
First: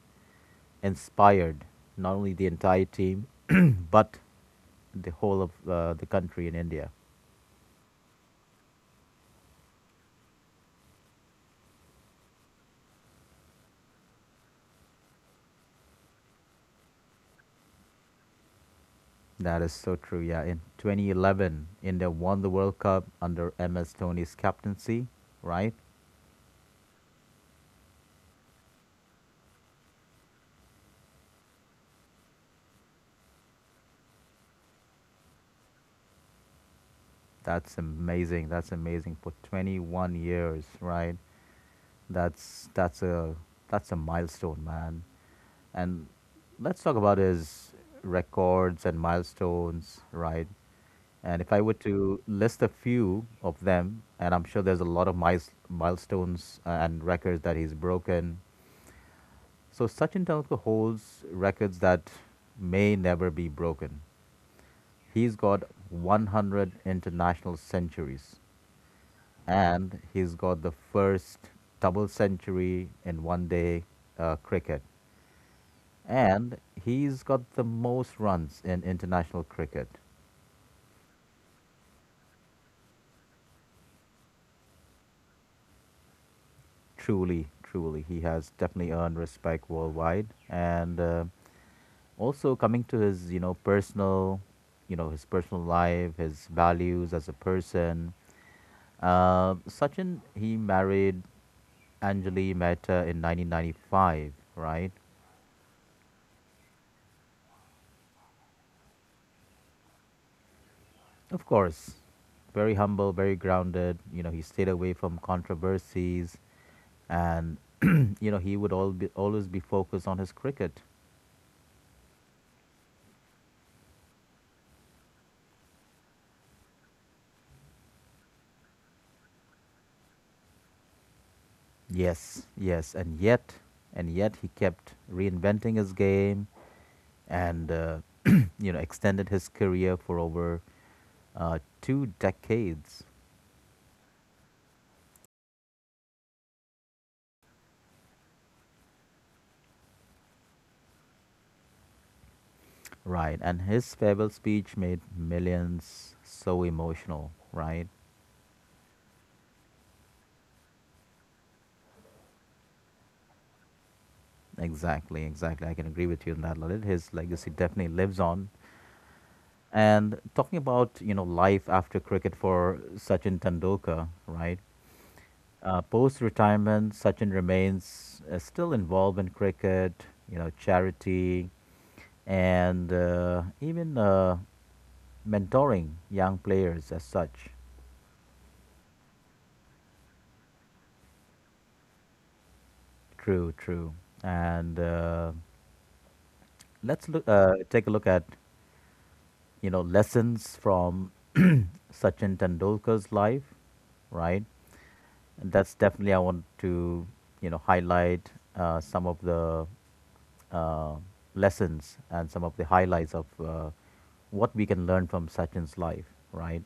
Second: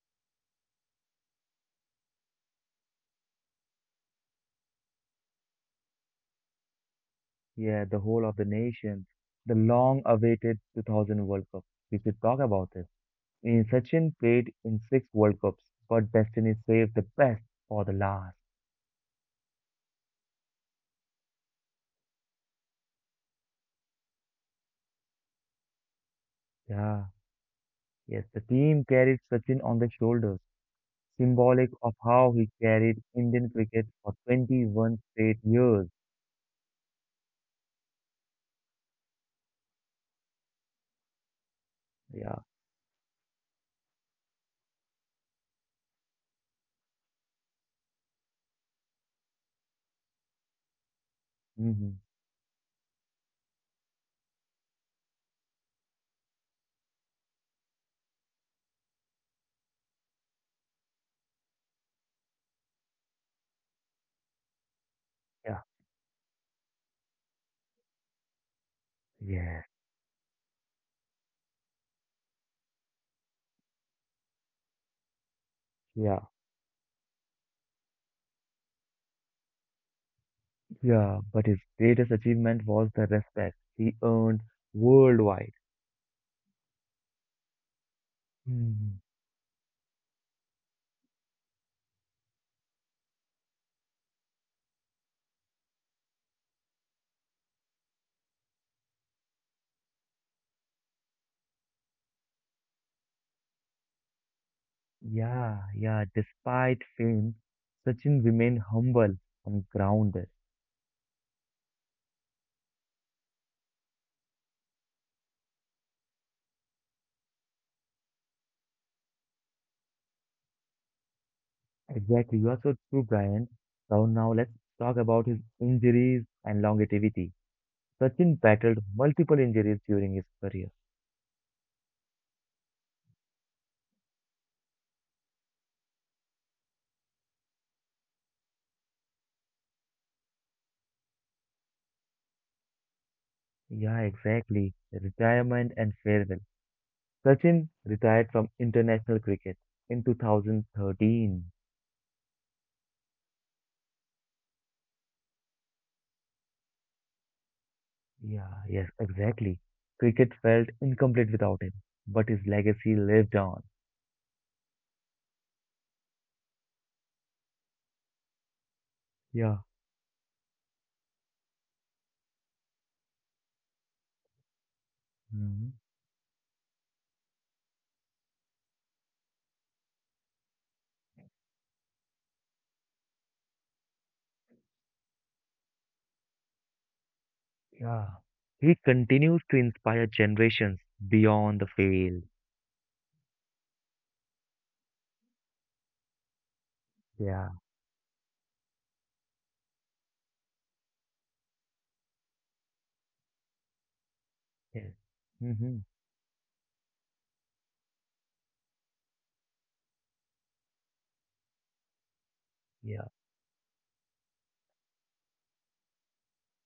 [SPEAKER 1] inspired not only the entire team, [CLEARS THROAT] but the whole of the country in India.
[SPEAKER 2] Yeah, the whole of the nation, the long-awaited 2000 World Cup. We should talk about this. I mean, Sachin played in six World Cups, but destiny saved the best for the last.
[SPEAKER 1] That is so true. Yeah, in 2011, India won the World Cup under MS Dhoni's captaincy, right?
[SPEAKER 2] Yeah, yes, the team carried Sachin on their shoulders, symbolic of how he carried Indian cricket for 21 straight years.
[SPEAKER 1] That's amazing. That's amazing for 21 years, right?
[SPEAKER 2] Yeah,
[SPEAKER 1] That's that's a that's a milestone, man. And let's talk about his records and milestones, right? And if I were
[SPEAKER 2] hmm,
[SPEAKER 1] to list a few of them, and I'm sure there's a lot of milestones, and records that he's broken. So Sachin Tendulkar holds records that may never be broken. He's
[SPEAKER 2] yeah,
[SPEAKER 1] got 100 international centuries,
[SPEAKER 2] yes,
[SPEAKER 1] and he's got the first double century in one day cricket.
[SPEAKER 2] yeah,
[SPEAKER 1] And he's got the most runs in international cricket.
[SPEAKER 2] yeah. But his greatest achievement was the respect he earned worldwide.
[SPEAKER 1] Truly, truly, he has definitely
[SPEAKER 2] Mm-hmm.
[SPEAKER 1] earned respect worldwide. And also coming to his, you know, personal, you know, his personal life, his values as a person. Sachin, he married Anjali Mehta in 1995, right?
[SPEAKER 2] Yeah, yeah. Despite fame, Sachin remained humble and grounded.
[SPEAKER 1] Of course, very humble, very grounded. He stayed away from controversies, and [CLEARS THROAT] he would always be focused on his cricket.
[SPEAKER 2] Exactly. You are so true, Brian. So now let's talk about his injuries and longevity. Sachin battled multiple injuries during his career.
[SPEAKER 1] Yes, yes, and yet he kept reinventing his game, and extended his career for over 2 decades.
[SPEAKER 2] Yeah, exactly. Retirement and farewell. Sachin retired from international cricket in 2013.
[SPEAKER 1] Right. And his farewell speech made millions so emotional. Right,
[SPEAKER 2] Yeah, yes, exactly. Cricket felt incomplete without him, but his legacy lived on.
[SPEAKER 1] exactly, exactly. I can agree with you on that, Lalit. His legacy definitely lives on.
[SPEAKER 2] Yeah.
[SPEAKER 1] And talking about, life after cricket for Sachin Tendulkar, right?
[SPEAKER 2] Mm-hmm.
[SPEAKER 1] Post-retirement, Sachin remains still involved in cricket, you know, charity, and even mentoring young players as such.
[SPEAKER 2] Yeah. He continues to inspire generations beyond the field.
[SPEAKER 1] True, true. And let's look,
[SPEAKER 2] Yeah.
[SPEAKER 1] take a look at, you know, lessons from [CLEARS THROAT] Sachin Tendulkar's life, right?
[SPEAKER 2] Yes.
[SPEAKER 1] That's
[SPEAKER 2] Mm-hmm.
[SPEAKER 1] definitely I want to you know highlight some of the uh, lessons and some of the
[SPEAKER 2] Yeah.
[SPEAKER 1] highlights of what we can learn from Sachin's life, right?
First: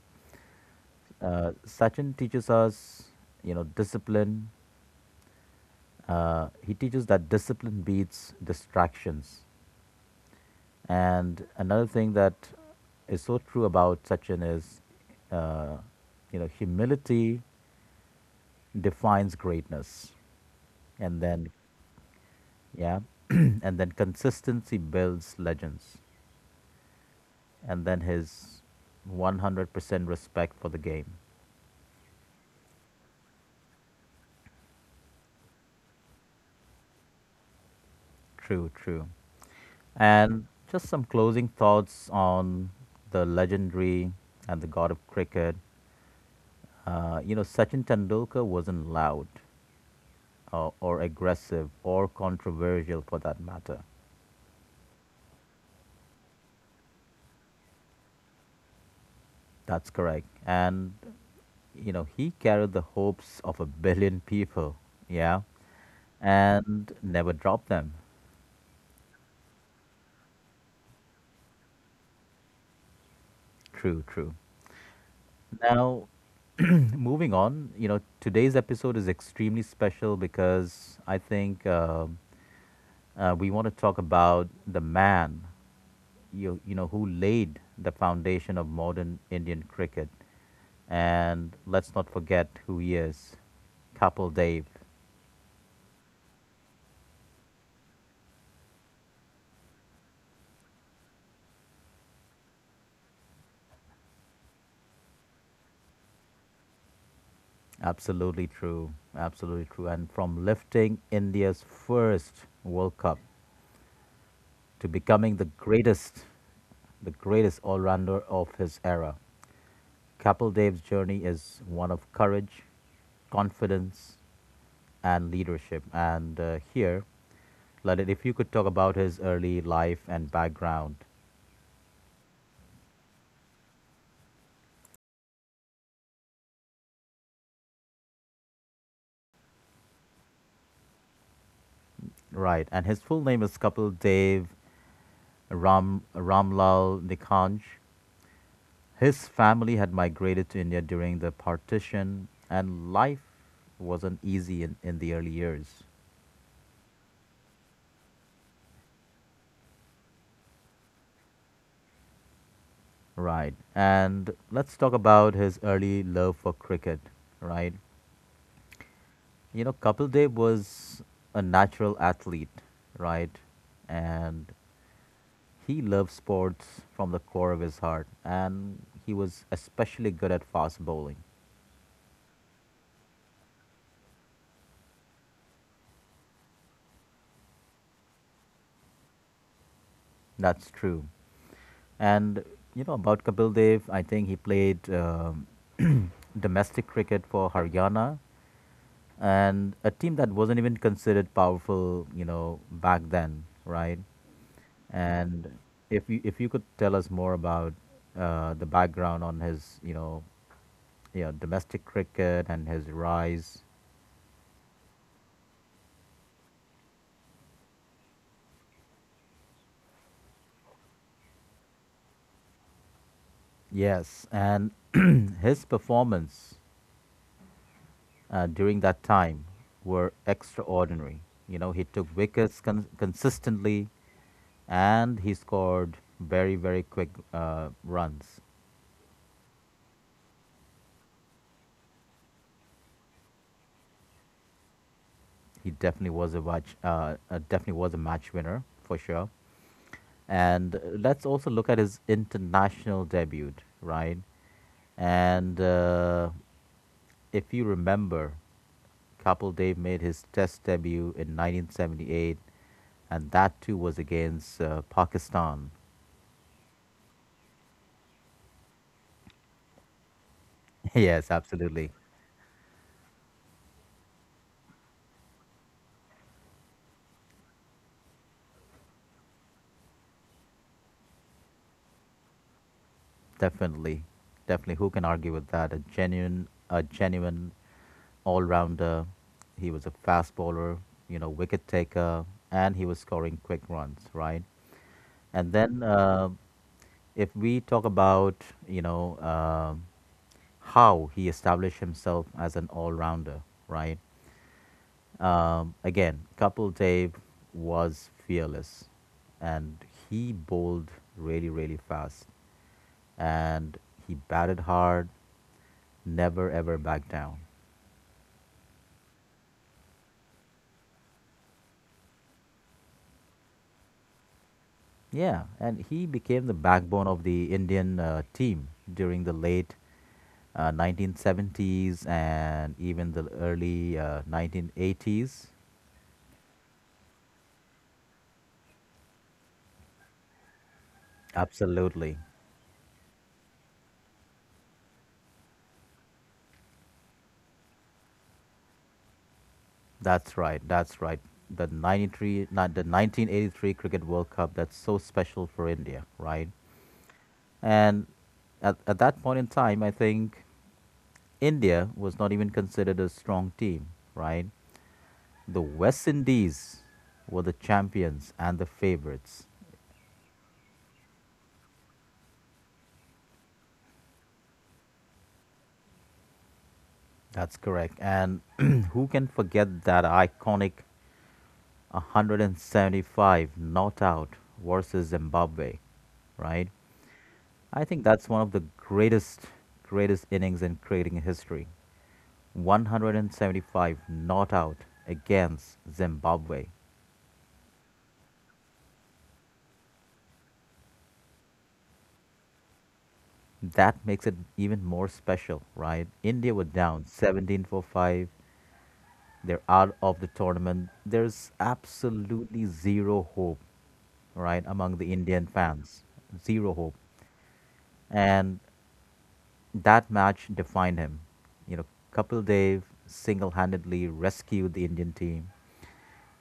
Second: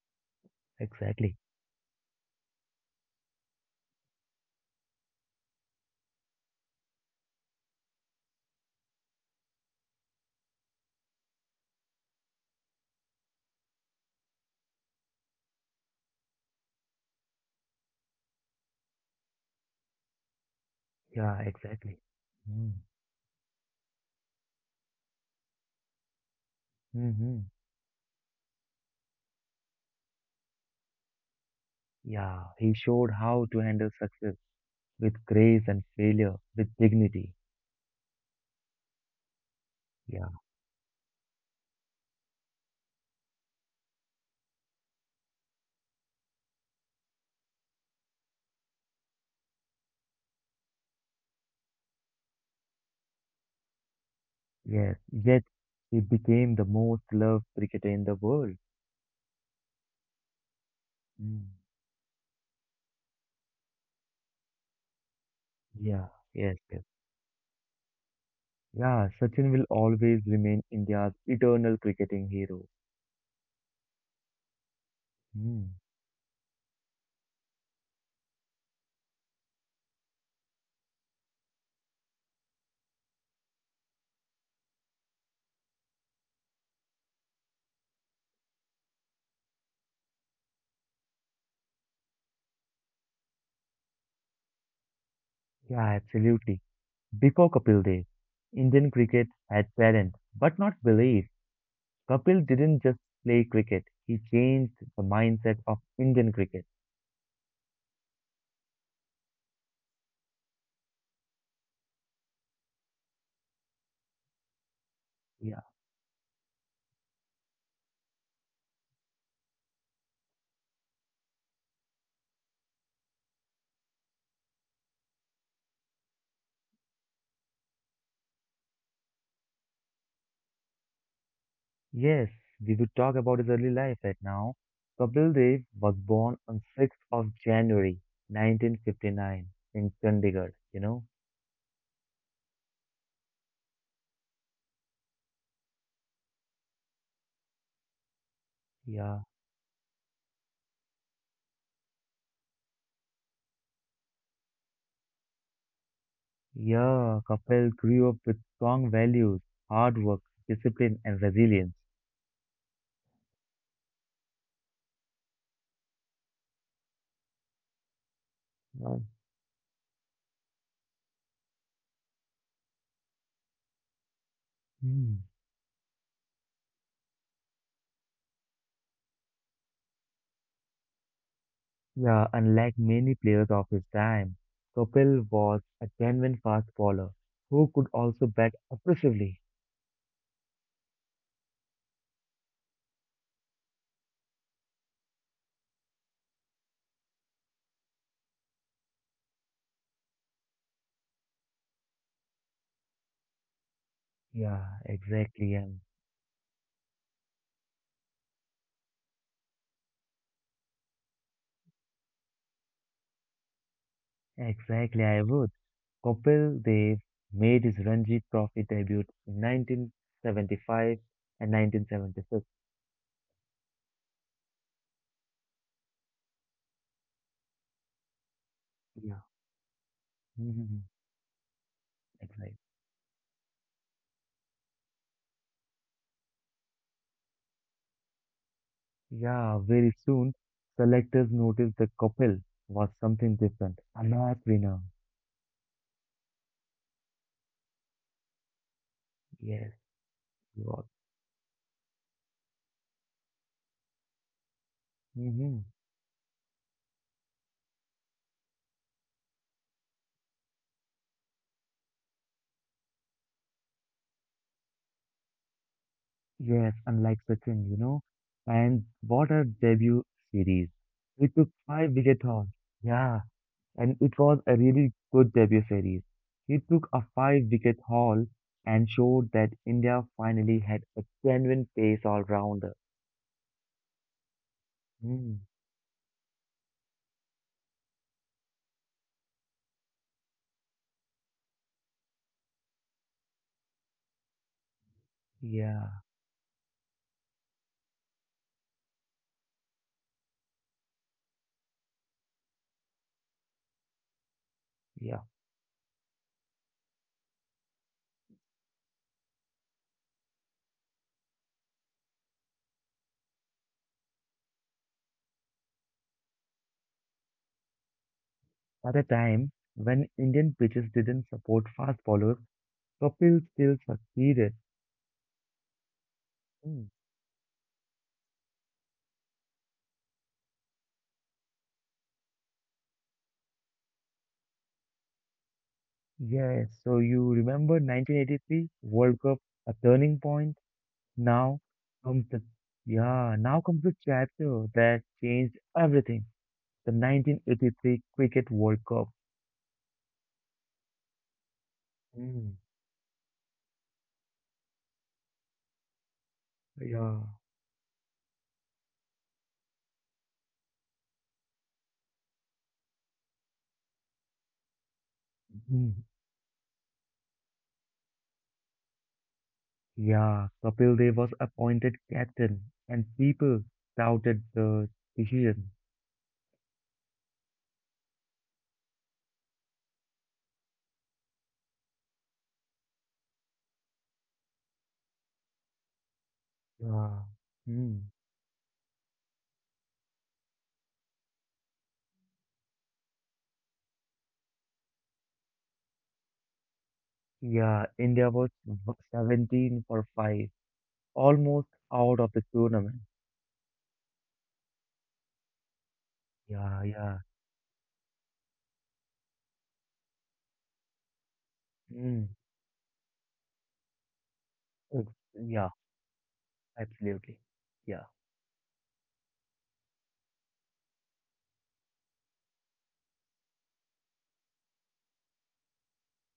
[SPEAKER 2] Exactly.
[SPEAKER 1] Sachin teaches us, you know, discipline. He teaches that discipline beats distractions. And another thing that is so true about Sachin is, uh, you know, humility defines greatness. And
[SPEAKER 2] Yeah.
[SPEAKER 1] then
[SPEAKER 2] Exactly. Mm.
[SPEAKER 1] yeah. [CLEARS THROAT] And then consistency builds legends.
[SPEAKER 2] Mm-hmm.
[SPEAKER 1] And then his 100% respect for the game.
[SPEAKER 2] Yeah. He showed how to handle success with grace and failure with dignity.
[SPEAKER 1] True, true.
[SPEAKER 2] Yeah.
[SPEAKER 1] And just some closing thoughts on the legendary and the god of cricket. You know, Sachin Tendulkar wasn't loud or aggressive or controversial for that matter.
[SPEAKER 2] Yes. Yet he became the most loved cricketer in the world.
[SPEAKER 1] That's correct. And,
[SPEAKER 2] Mm.
[SPEAKER 1] you know, he carried the hopes of a billion people. Yeah.
[SPEAKER 2] Yeah. Yes. Yes.
[SPEAKER 1] And never dropped them.
[SPEAKER 2] Yeah. Sachin will always remain India's eternal cricketing hero.
[SPEAKER 1] True, true.
[SPEAKER 2] Mm.
[SPEAKER 1] Now, [CLEARS THROAT] moving on, you know, today's episode is extremely special because I think we want to talk about the man, you know, who laid the foundation of modern Indian cricket. And let's not forget who he is: Kapil Dave.
[SPEAKER 2] Yeah. Absolutely. Before Kapil Dev, Indian cricket had talent but not belief. Kapil didn't just play cricket, he changed the mindset of Indian cricket.
[SPEAKER 1] Absolutely true. Absolutely true. And from lifting India's first World Cup to becoming the
[SPEAKER 2] Yeah.
[SPEAKER 1] greatest, the greatest all rounder of his era. Couple Dave's journey is one of courage, confidence, and leadership. And here, Lalit, if you could talk about his early life and background.
[SPEAKER 2] Yes, we will talk about his early life right now. Kapil Dev was born on 6th of January 1959 in Chandigarh, you know?
[SPEAKER 1] Right. And his full name is Kapil Dave Ramlal Nikanj.
[SPEAKER 2] Yeah.
[SPEAKER 1] His family had migrated to India during the partition, and life wasn't easy in the early years.
[SPEAKER 2] Yeah, Kapil grew up with strong values, hard work, discipline, and resilience.
[SPEAKER 1] Right. And let's talk about his early love for cricket, right?
[SPEAKER 2] Yeah.
[SPEAKER 1] You know, Kapil Dev was a natural athlete, right? And
[SPEAKER 2] Hmm.
[SPEAKER 1] he loved sports from the core of his heart. And he was especially good at fast bowling.
[SPEAKER 2] Yeah, unlike many players of his time, Kapil was a genuine fast bowler who could also bat aggressively.
[SPEAKER 1] That's true. And, you know, about Kapil Dev, I think he played [CLEARS THROAT] domestic cricket for Haryana and a team that wasn't even considered powerful, you know, back then, right?
[SPEAKER 2] Yeah,
[SPEAKER 1] And
[SPEAKER 2] exactly, and
[SPEAKER 1] if you could tell us more about the background on his, you know, yeah, domestic cricket and his rise.
[SPEAKER 2] exactly I would. Kapil Dev made his Ranji Trophy debut in 1975 and 1976.
[SPEAKER 1] Yes, and [CLEARS THROAT] his performance during that
[SPEAKER 2] Yeah,
[SPEAKER 1] time were
[SPEAKER 2] [LAUGHS] mhm,
[SPEAKER 1] extraordinary. You know, he took
[SPEAKER 2] exactly.
[SPEAKER 1] wickets consistently and he scored very, very quick runs.
[SPEAKER 2] Yeah, very soon selectors noticed that Kapil was something different, a match winner.
[SPEAKER 1] He definitely definitely was a match winner for sure.
[SPEAKER 2] Yes, he
[SPEAKER 1] And
[SPEAKER 2] was.
[SPEAKER 1] Let's also look at his international debut, right? And
[SPEAKER 2] Mm-hmm.
[SPEAKER 1] if you remember, Kapil Dev made his test debut in 1978, and that too was against Pakistan.
[SPEAKER 2] Yes, unlike Sachin, you know. And what a debut series.
[SPEAKER 1] [LAUGHS]
[SPEAKER 2] We
[SPEAKER 1] Yes,
[SPEAKER 2] took
[SPEAKER 1] absolutely.
[SPEAKER 2] five wicket wickethorns. Yeah, and it was a really good debut series. He took a five wicket haul and showed that India finally had a genuine pace all rounder.
[SPEAKER 1] Definitely. Definitely. Who can argue
[SPEAKER 2] Hmm.
[SPEAKER 1] with that? A genuine all rounder. He was a fast bowler, you know, wicket taker, and he was scoring quick runs, right? And then
[SPEAKER 2] Yeah,
[SPEAKER 1] uh, if we talk about, you know, how he established himself as an all rounder, right?
[SPEAKER 2] yeah.
[SPEAKER 1] Again, Kapil Dev was fearless and he bowled really, really fast. And he batted hard, never ever backed down.
[SPEAKER 2] At a time when Indian pitches didn't support fast bowlers, Kapil still succeeded.
[SPEAKER 1] Yeah, and he became the
[SPEAKER 2] Hmm.
[SPEAKER 1] backbone of the Indian team during the late 1970s and even the early 1980s.
[SPEAKER 2] Yes, so you remember 1983 World Cup, a turning point? Now
[SPEAKER 1] Absolutely.
[SPEAKER 2] comes the yeah, now comes the chapter that changed everything. The 1983 Cricket World Cup.
[SPEAKER 1] That's right. That's right. The 93,
[SPEAKER 2] Mm,
[SPEAKER 1] not the 1983 Cricket World Cup that's so special for India, right?
[SPEAKER 2] yeah.
[SPEAKER 1] And at that point in time, I think India was not even considered a strong team, right? The West
[SPEAKER 2] Mhm.
[SPEAKER 1] Indies were the champions and the favorites.
[SPEAKER 2] Yeah, Kapil Dev was appointed captain, and people doubted the decision.
[SPEAKER 1] That's correct. And [CLEARS THROAT] who can forget that iconic 175 not out versus Zimbabwe, right?
[SPEAKER 2] Yeah.
[SPEAKER 1] I think
[SPEAKER 2] Mm,
[SPEAKER 1] that's one of the greatest innings in creating history. 175 not out against Zimbabwe.
[SPEAKER 2] yeah, India was 17 for 5, almost out of the tournament.
[SPEAKER 1] That makes it even more special, right? India were
[SPEAKER 2] Yeah,
[SPEAKER 1] down
[SPEAKER 2] yeah.
[SPEAKER 1] 17-5. They're out of the tournament. There's
[SPEAKER 2] Mm,
[SPEAKER 1] absolutely zero hope, right, among the Indian
[SPEAKER 2] Yeah,
[SPEAKER 1] fans. Zero hope.
[SPEAKER 2] absolutely. Yeah.
[SPEAKER 1] And that match defined him. You know, Kapil Dev single handedly rescued the Indian team.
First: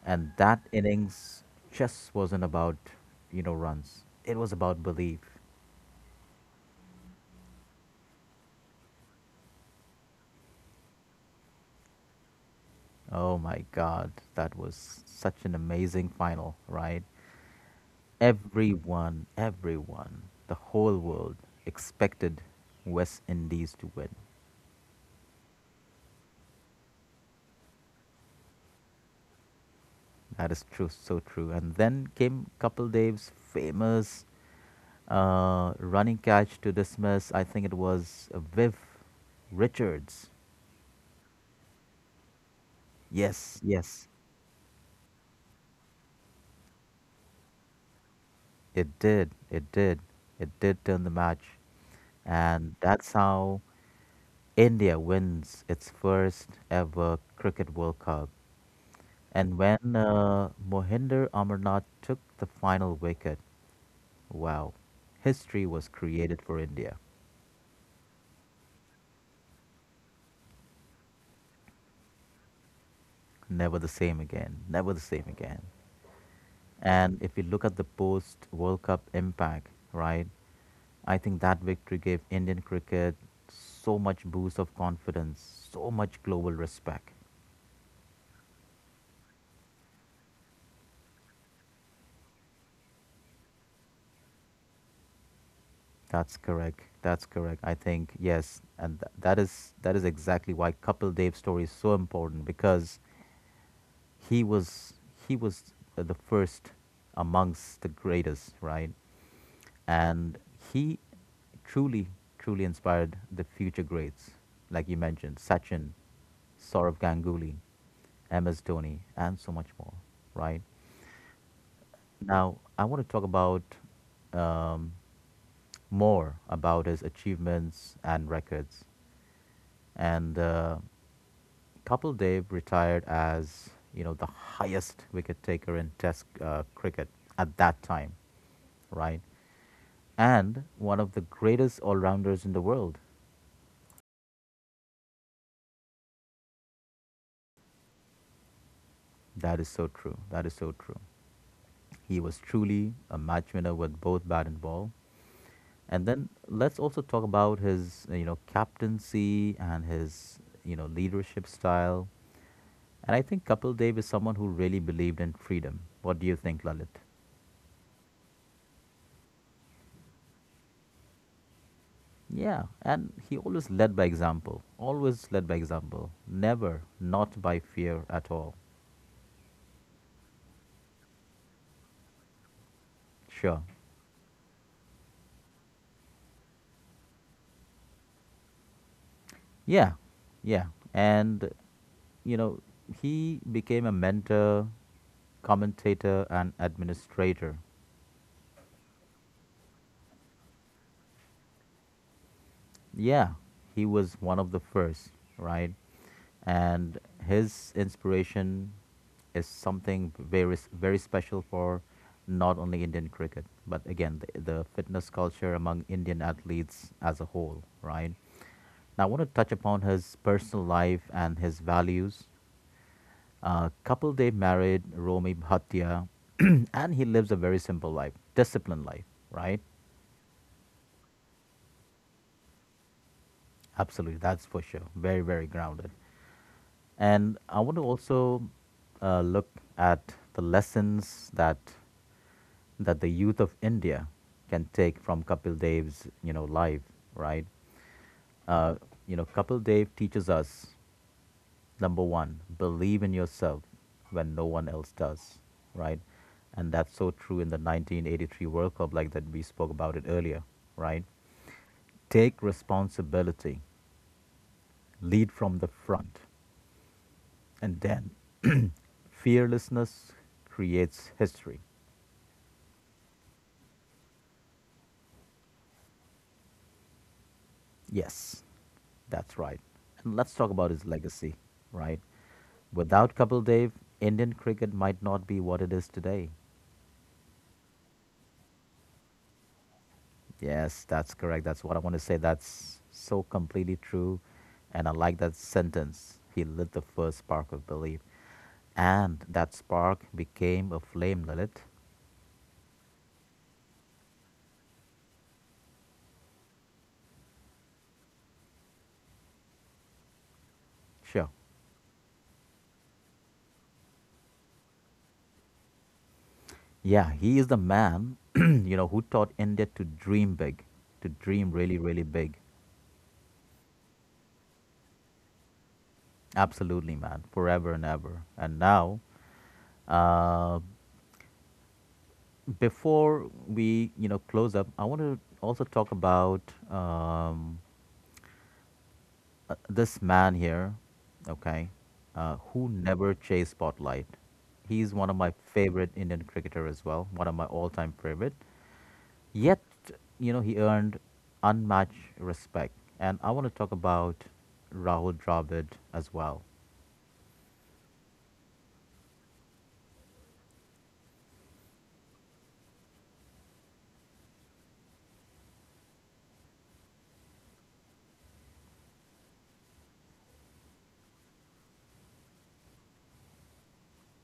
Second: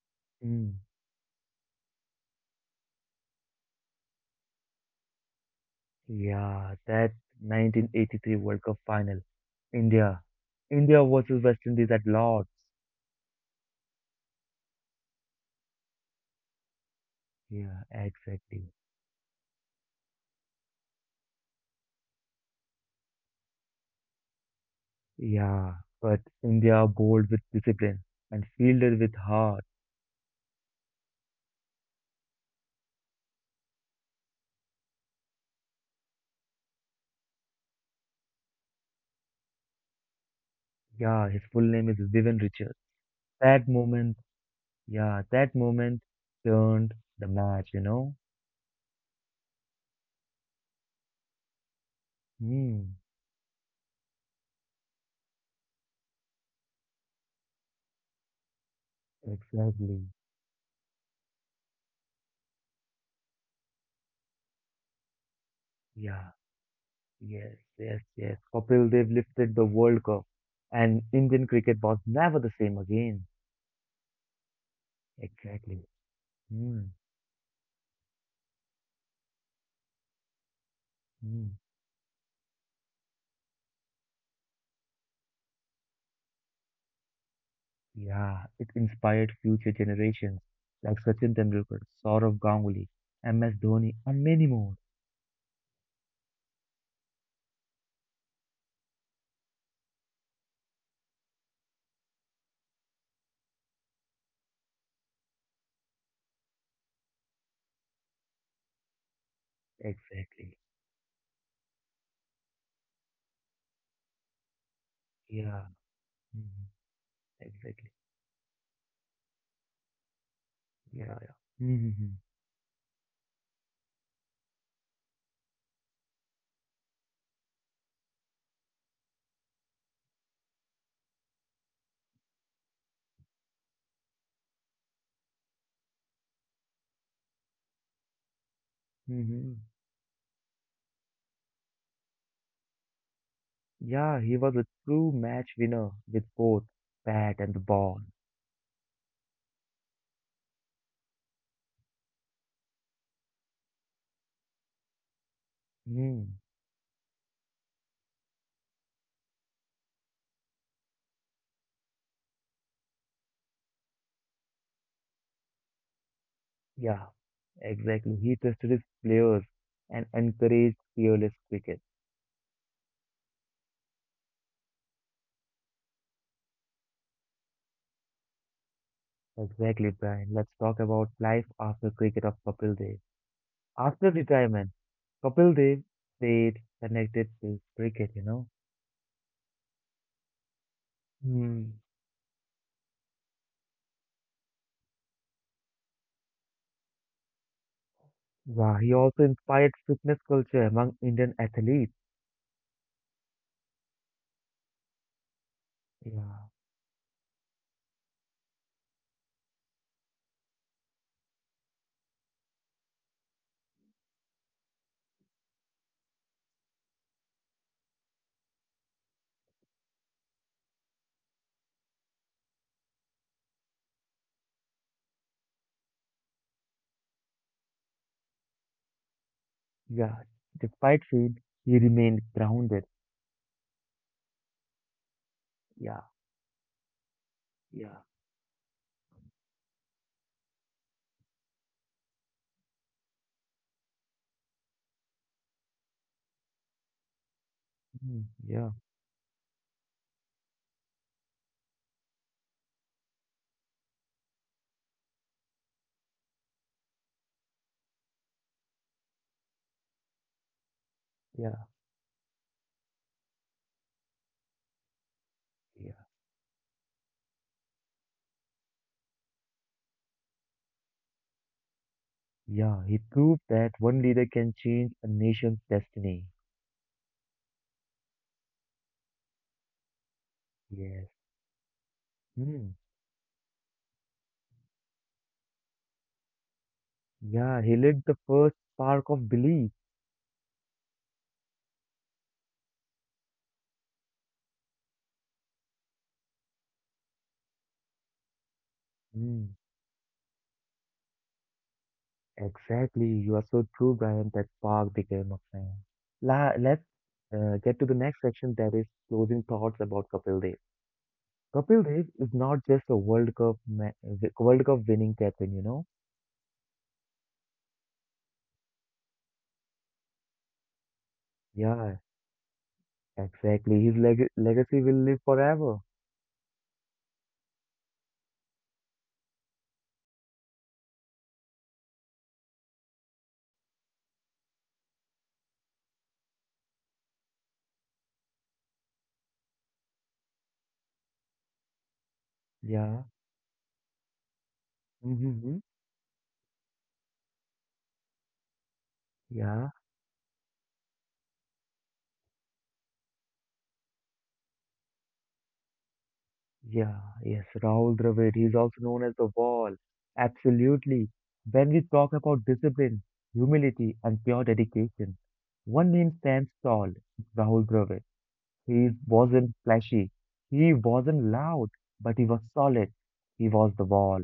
[SPEAKER 1] And that
[SPEAKER 2] Mm.
[SPEAKER 1] innings just wasn't about, you know, runs. It was about belief.
[SPEAKER 2] Yeah, that 1983 World Cup final, India, India versus West Indies at Lord's.
[SPEAKER 1] Oh my God, that was such an amazing final, right?
[SPEAKER 2] Yeah, exactly.
[SPEAKER 1] Everyone, the whole world expected West Indies to win.
[SPEAKER 2] Yeah, but India bowled with discipline and fielded with heart.
[SPEAKER 1] That is true, so true. And then came Kapil Dev's famous running catch to dismiss. I think it was Viv Richards.
[SPEAKER 2] Yeah, his full name is Vivian Richards.
[SPEAKER 1] Yes,
[SPEAKER 2] That
[SPEAKER 1] yes.
[SPEAKER 2] moment, yeah, that moment turned the match, you know?
[SPEAKER 1] It did. It did. It did turn the match. And
[SPEAKER 2] Hmm,
[SPEAKER 1] that's how India wins its first ever Cricket World Cup. And when
[SPEAKER 2] exactly.
[SPEAKER 1] Mohinder Amarnath took the final wicket, wow, history was
[SPEAKER 2] Yeah,
[SPEAKER 1] created for India.
[SPEAKER 2] yes, yes, yes. Kapil Dev lifted the World Cup and Indian cricket was never the same again.
[SPEAKER 1] Never the same again. Never the same again.
[SPEAKER 2] Exactly. Mm,
[SPEAKER 1] And if we look at the post World Cup impact, right, I think
[SPEAKER 2] mm.
[SPEAKER 1] that victory gave Indian cricket so much boost of confidence, so much global respect.
[SPEAKER 2] Yeah, it inspired future generations like Sachin Tendulkar, Saurav Ganguly, MS Dhoni, and many more.
[SPEAKER 1] That's correct. That's correct. I think yes, and that is exactly why Kapil Dev's story is so important because he was he was the first amongst the greatest, right? And
[SPEAKER 2] Exactly.
[SPEAKER 1] he truly, truly inspired the future greats, like you mentioned,
[SPEAKER 2] Yeah.
[SPEAKER 1] Sachin,
[SPEAKER 2] Mm,
[SPEAKER 1] Saurav Ganguly,
[SPEAKER 2] exactly.
[SPEAKER 1] MS Dhoni, and so much more. Right
[SPEAKER 2] Yeah. Yeah. Hmm, hmm, hmm.
[SPEAKER 1] now, I want to talk about um, more about his achievements and records. And Kapil Dev retired as you know the highest wicket taker in Test cricket at that time, right?
[SPEAKER 2] Hmm, hmm, hmm.
[SPEAKER 1] And one of the greatest all rounders in the world.
[SPEAKER 2] Yeah, he was a true match winner with both bat and the ball.
[SPEAKER 1] That is so true. That is so true. He was truly a match winner with both bat and ball. And then
[SPEAKER 2] Mm,
[SPEAKER 1] let's also talk about his, you know, captaincy and his, you know, leadership style. And I think Kapil Dev is someone who really believed in freedom. What do you think, Lalit?
[SPEAKER 2] yeah. Exactly. He trusted his players and encouraged fearless cricket.
[SPEAKER 1] Yeah, and he always led by example. Always led by example. Never not by fear at all.
[SPEAKER 2] Exactly, Brian. Let's talk about life after cricket of Kapil Dev.
[SPEAKER 1] Sure.
[SPEAKER 2] After retirement, Kapil Dev stayed connected to cricket, you know.
[SPEAKER 1] Yeah, yeah. And,
[SPEAKER 2] Hmm.
[SPEAKER 1] you know, he became a mentor, commentator, and administrator.
[SPEAKER 2] Wow, he also inspired fitness culture among Indian athletes.
[SPEAKER 1] Yeah, he was one of the first, right?
[SPEAKER 2] Yeah.
[SPEAKER 1] And his inspiration is something very, very special for not only Indian cricket, but again, the fitness culture among Indian athletes as a whole, right? Now, I want to touch upon his personal life and his values. Couple they married, Romy Bhatia, [CLEARS THROAT] and he lives a very simple life, disciplined life, right?
[SPEAKER 2] Yeah, despite fame, he remained grounded.
[SPEAKER 1] Absolutely, that's for sure. Very, very grounded.
[SPEAKER 2] Yeah,
[SPEAKER 1] And I want to
[SPEAKER 2] yeah,
[SPEAKER 1] also look at the lessons that that the youth of India can take from Kapil Dev's, you know, life, right?
[SPEAKER 2] mm, yeah,
[SPEAKER 1] Uh, you know, Kapil Dev teaches us: number one, believe in yourself when no one else does, right? And that's so true in the 1983 World Cup, like that we spoke about it earlier, right?
[SPEAKER 2] yeah,
[SPEAKER 1] Take responsibility, lead from the
[SPEAKER 2] yeah,
[SPEAKER 1] front, and then fearlessness creates history.
[SPEAKER 2] yeah. He proved that one leader can change a nation's destiny.
[SPEAKER 1] Yes, that's right. And let's talk about his
[SPEAKER 2] Yes.
[SPEAKER 1] legacy, right?
[SPEAKER 2] Mm,
[SPEAKER 1] Without Kapil Dev, Indian cricket might not be what it is today.
[SPEAKER 2] yeah, he lit the first spark of belief.
[SPEAKER 1] Yes, that's correct. That's what I want to say. That's so completely true. And I like that sentence. He lit the first spark of belief. And that
[SPEAKER 2] Mm.
[SPEAKER 1] spark became a flame, Lilith.
[SPEAKER 2] Exactly. You are so true, Brian, that spark became a flame. La let's get to the next section that is closing thoughts about Kapil Dev.
[SPEAKER 1] Sure.
[SPEAKER 2] Kapil Dev is not just a World Cup World Cup winning captain, you know?
[SPEAKER 1] Yeah, he is the man, [CLEARS THROAT] you know, who taught India to dream big, to dream really,
[SPEAKER 2] Yeah,
[SPEAKER 1] really big.
[SPEAKER 2] exactly. His legacy will live forever.
[SPEAKER 1] Absolutely, man. Forever and ever. And now, uh, before we, you know, close up, I want to also talk about um, this man here, okay, who
[SPEAKER 2] Yeah.
[SPEAKER 1] never chased spotlight. He's one of
[SPEAKER 2] Mm-hmm.
[SPEAKER 1] my
[SPEAKER 2] Hmm.
[SPEAKER 1] favorite Indian cricketer as well, one of my all-time favorite. Yet,
[SPEAKER 2] Yeah.
[SPEAKER 1] you know, he earned unmatched respect. And I want to talk about Rahul Dravid as well.
[SPEAKER 2] Yeah, yes, Rahul Dravid. He's also known as the Wall. Absolutely. When we talk about discipline, humility, and pure dedication, one name stands tall, Rahul Dravid. He wasn't flashy, he wasn't loud, but he was solid. He was the Wall.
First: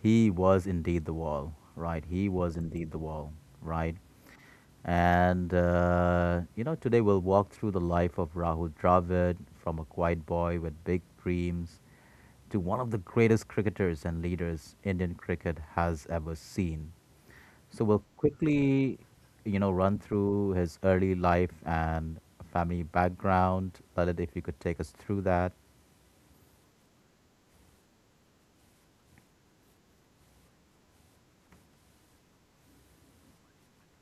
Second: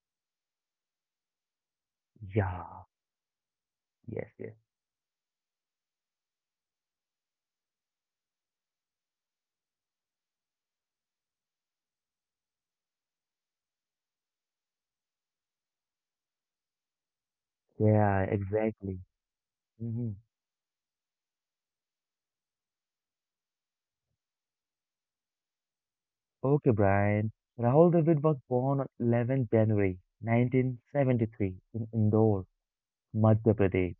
[SPEAKER 1] He was indeed the wall, right? He was
[SPEAKER 2] Yeah,
[SPEAKER 1] indeed the wall, right?
[SPEAKER 2] yes, yes.
[SPEAKER 1] And, you know, today we'll walk through the life of Rahul Dravid from a quiet boy with big dreams to one of the greatest cricketers and leaders Indian cricket has ever seen. So we'll
[SPEAKER 2] Yeah,
[SPEAKER 1] quickly,
[SPEAKER 2] exactly.
[SPEAKER 1] you know, run
[SPEAKER 2] Hmm.
[SPEAKER 1] through his early life and family background. Lalit, if you could take us through that.
[SPEAKER 2] Okay, Brian. Rahul Dravid was born on 11th January 1973 in Indore, Madhya Pradesh.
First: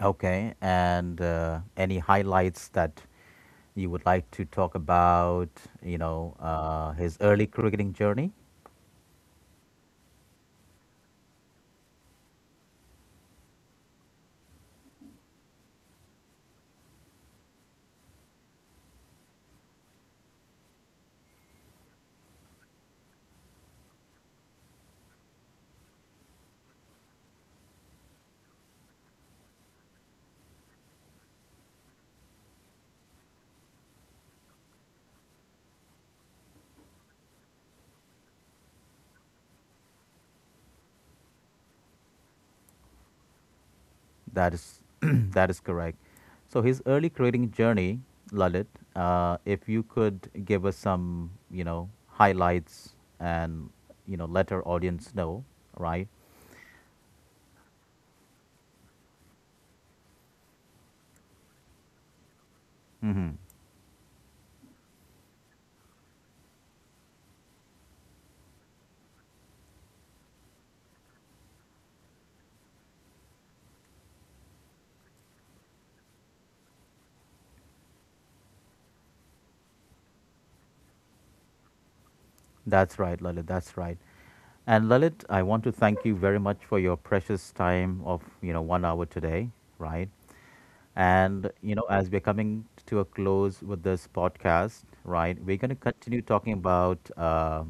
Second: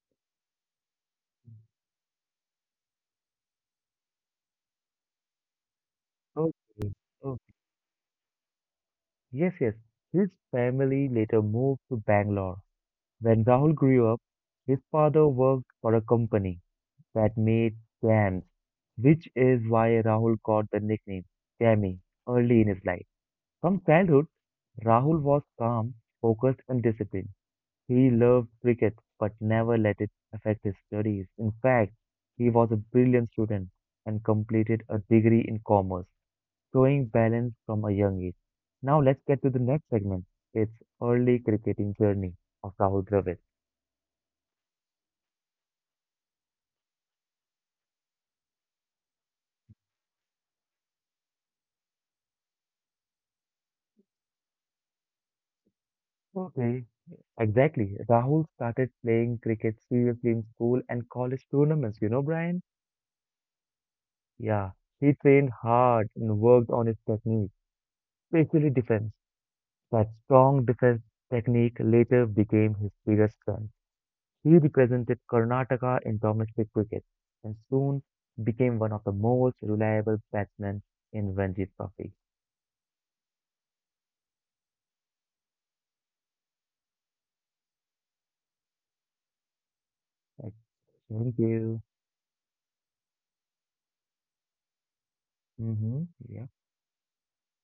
[SPEAKER 1] Okay, and any highlights that you would like to talk about, you know,
[SPEAKER 2] Okay.
[SPEAKER 1] his early
[SPEAKER 2] Okay.
[SPEAKER 1] cricketing journey?
[SPEAKER 2] Yes, yes. His family later moved to Bangalore. When Rahul grew up, his father worked for a company that made jams, which is why Rahul got the nickname Jammy early in his life. From childhood, Rahul was calm, focused, and disciplined. He loved cricket but never let it affect his studies. In fact, he was a brilliant student and completed a degree in commerce showing balance from a young age. Now let's get to the next segment. It's early cricketing journey of Rahul Dravid.
[SPEAKER 1] That is [CLEARS THROAT] that is correct. So his early creating journey, Lalit, if you could give us some, you know, highlights and you know, let our audience know, right?
[SPEAKER 2] Okay, exactly. Rahul started playing cricket seriously in school and college tournaments, you know, Brian?
[SPEAKER 1] Hmm.
[SPEAKER 2] Yeah, he trained hard and worked on his technique, especially defense. That strong defense technique later became his biggest strength. He represented Karnataka in domestic cricket and soon became one of the most reliable batsmen in Ranji Trophy.
[SPEAKER 1] That's right, Lalit. That's right. And Lalit, I want to thank you very much for your precious time of you know 1 hour today, right?
[SPEAKER 2] Like, thank
[SPEAKER 1] And you know,
[SPEAKER 2] you.
[SPEAKER 1] as we're coming to a close with this podcast, right, we're going to
[SPEAKER 2] Mm-hmm.
[SPEAKER 1] continue
[SPEAKER 2] Yeah,
[SPEAKER 1] talking about.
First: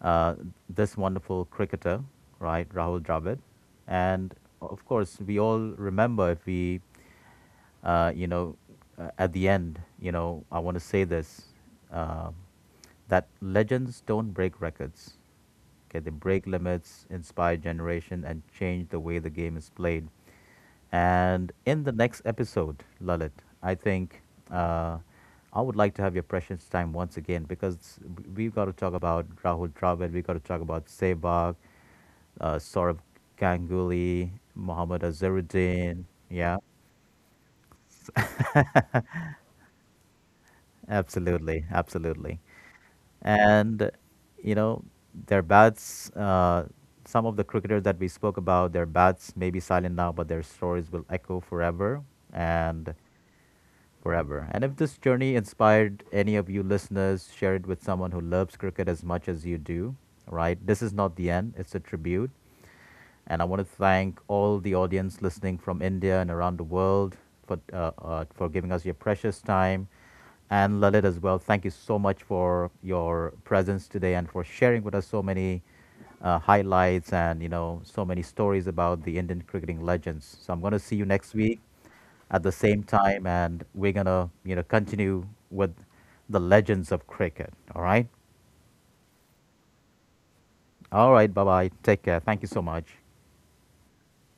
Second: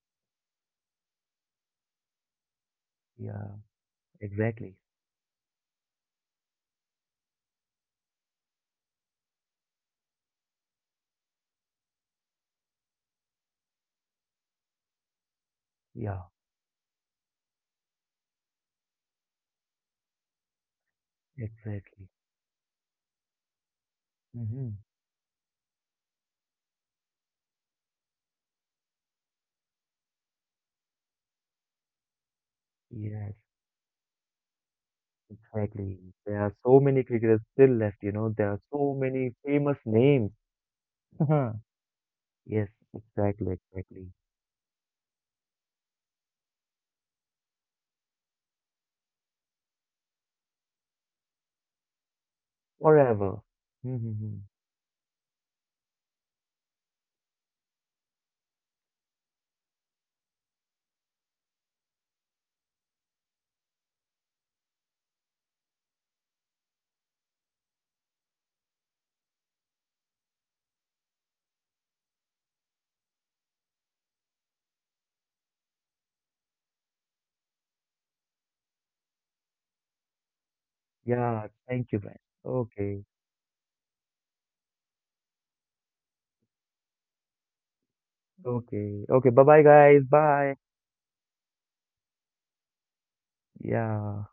[SPEAKER 1] uh, this wonderful cricketer, right, Rahul Dravid.
[SPEAKER 2] yeah,
[SPEAKER 1] And
[SPEAKER 2] exactly.
[SPEAKER 1] of course, we all remember if we, you know, at the end, you know, I want to say this um that legends don't break records. Okay, they
[SPEAKER 2] Yeah,
[SPEAKER 1] break limits, inspire generation, and change the way the game is played. And in the
[SPEAKER 2] exactly.
[SPEAKER 1] next episode, Lalit, I think
[SPEAKER 2] Mm-hmm.
[SPEAKER 1] uh, I would like to have your precious time once again because we've got to talk about Rahul Dravid, we've got to talk about Sehwag, Saurabh
[SPEAKER 2] Yes,
[SPEAKER 1] Ganguly, Mohammad
[SPEAKER 2] exactly.
[SPEAKER 1] Azharuddin.
[SPEAKER 2] There are
[SPEAKER 1] Yeah,
[SPEAKER 2] so many cricketers still left, you know. There are so many famous names. [LAUGHS]
[SPEAKER 1] absolutely, absolutely.
[SPEAKER 2] Yes, exactly,
[SPEAKER 1] And,
[SPEAKER 2] exactly.
[SPEAKER 1] you know, their bats, some of the cricketers that we spoke about, their bats may be silent now, but their stories will echo forever. And
[SPEAKER 2] Forever. Mm-hmm.
[SPEAKER 1] forever. And if this journey inspired any of you listeners, share it with someone who loves cricket as much as you do, right? This is not the end, it's a tribute. And I want to thank all the audience listening from India and around the world for giving us your precious time. And Lalit as well, thank you so much for your presence today and for sharing with us so many highlights and you know so many stories about the Indian cricketing legends. So I'm going to see you next
[SPEAKER 2] Yeah,
[SPEAKER 1] week
[SPEAKER 2] thank you, man.
[SPEAKER 1] at the same
[SPEAKER 2] Okay,
[SPEAKER 1] time, and we're going to you know continue with the legends of cricket.
[SPEAKER 2] okay, okay. Bye bye, guys. Bye.
[SPEAKER 1] All right, bye bye. Take care. Thank you so much.
[SPEAKER 2] Yeah.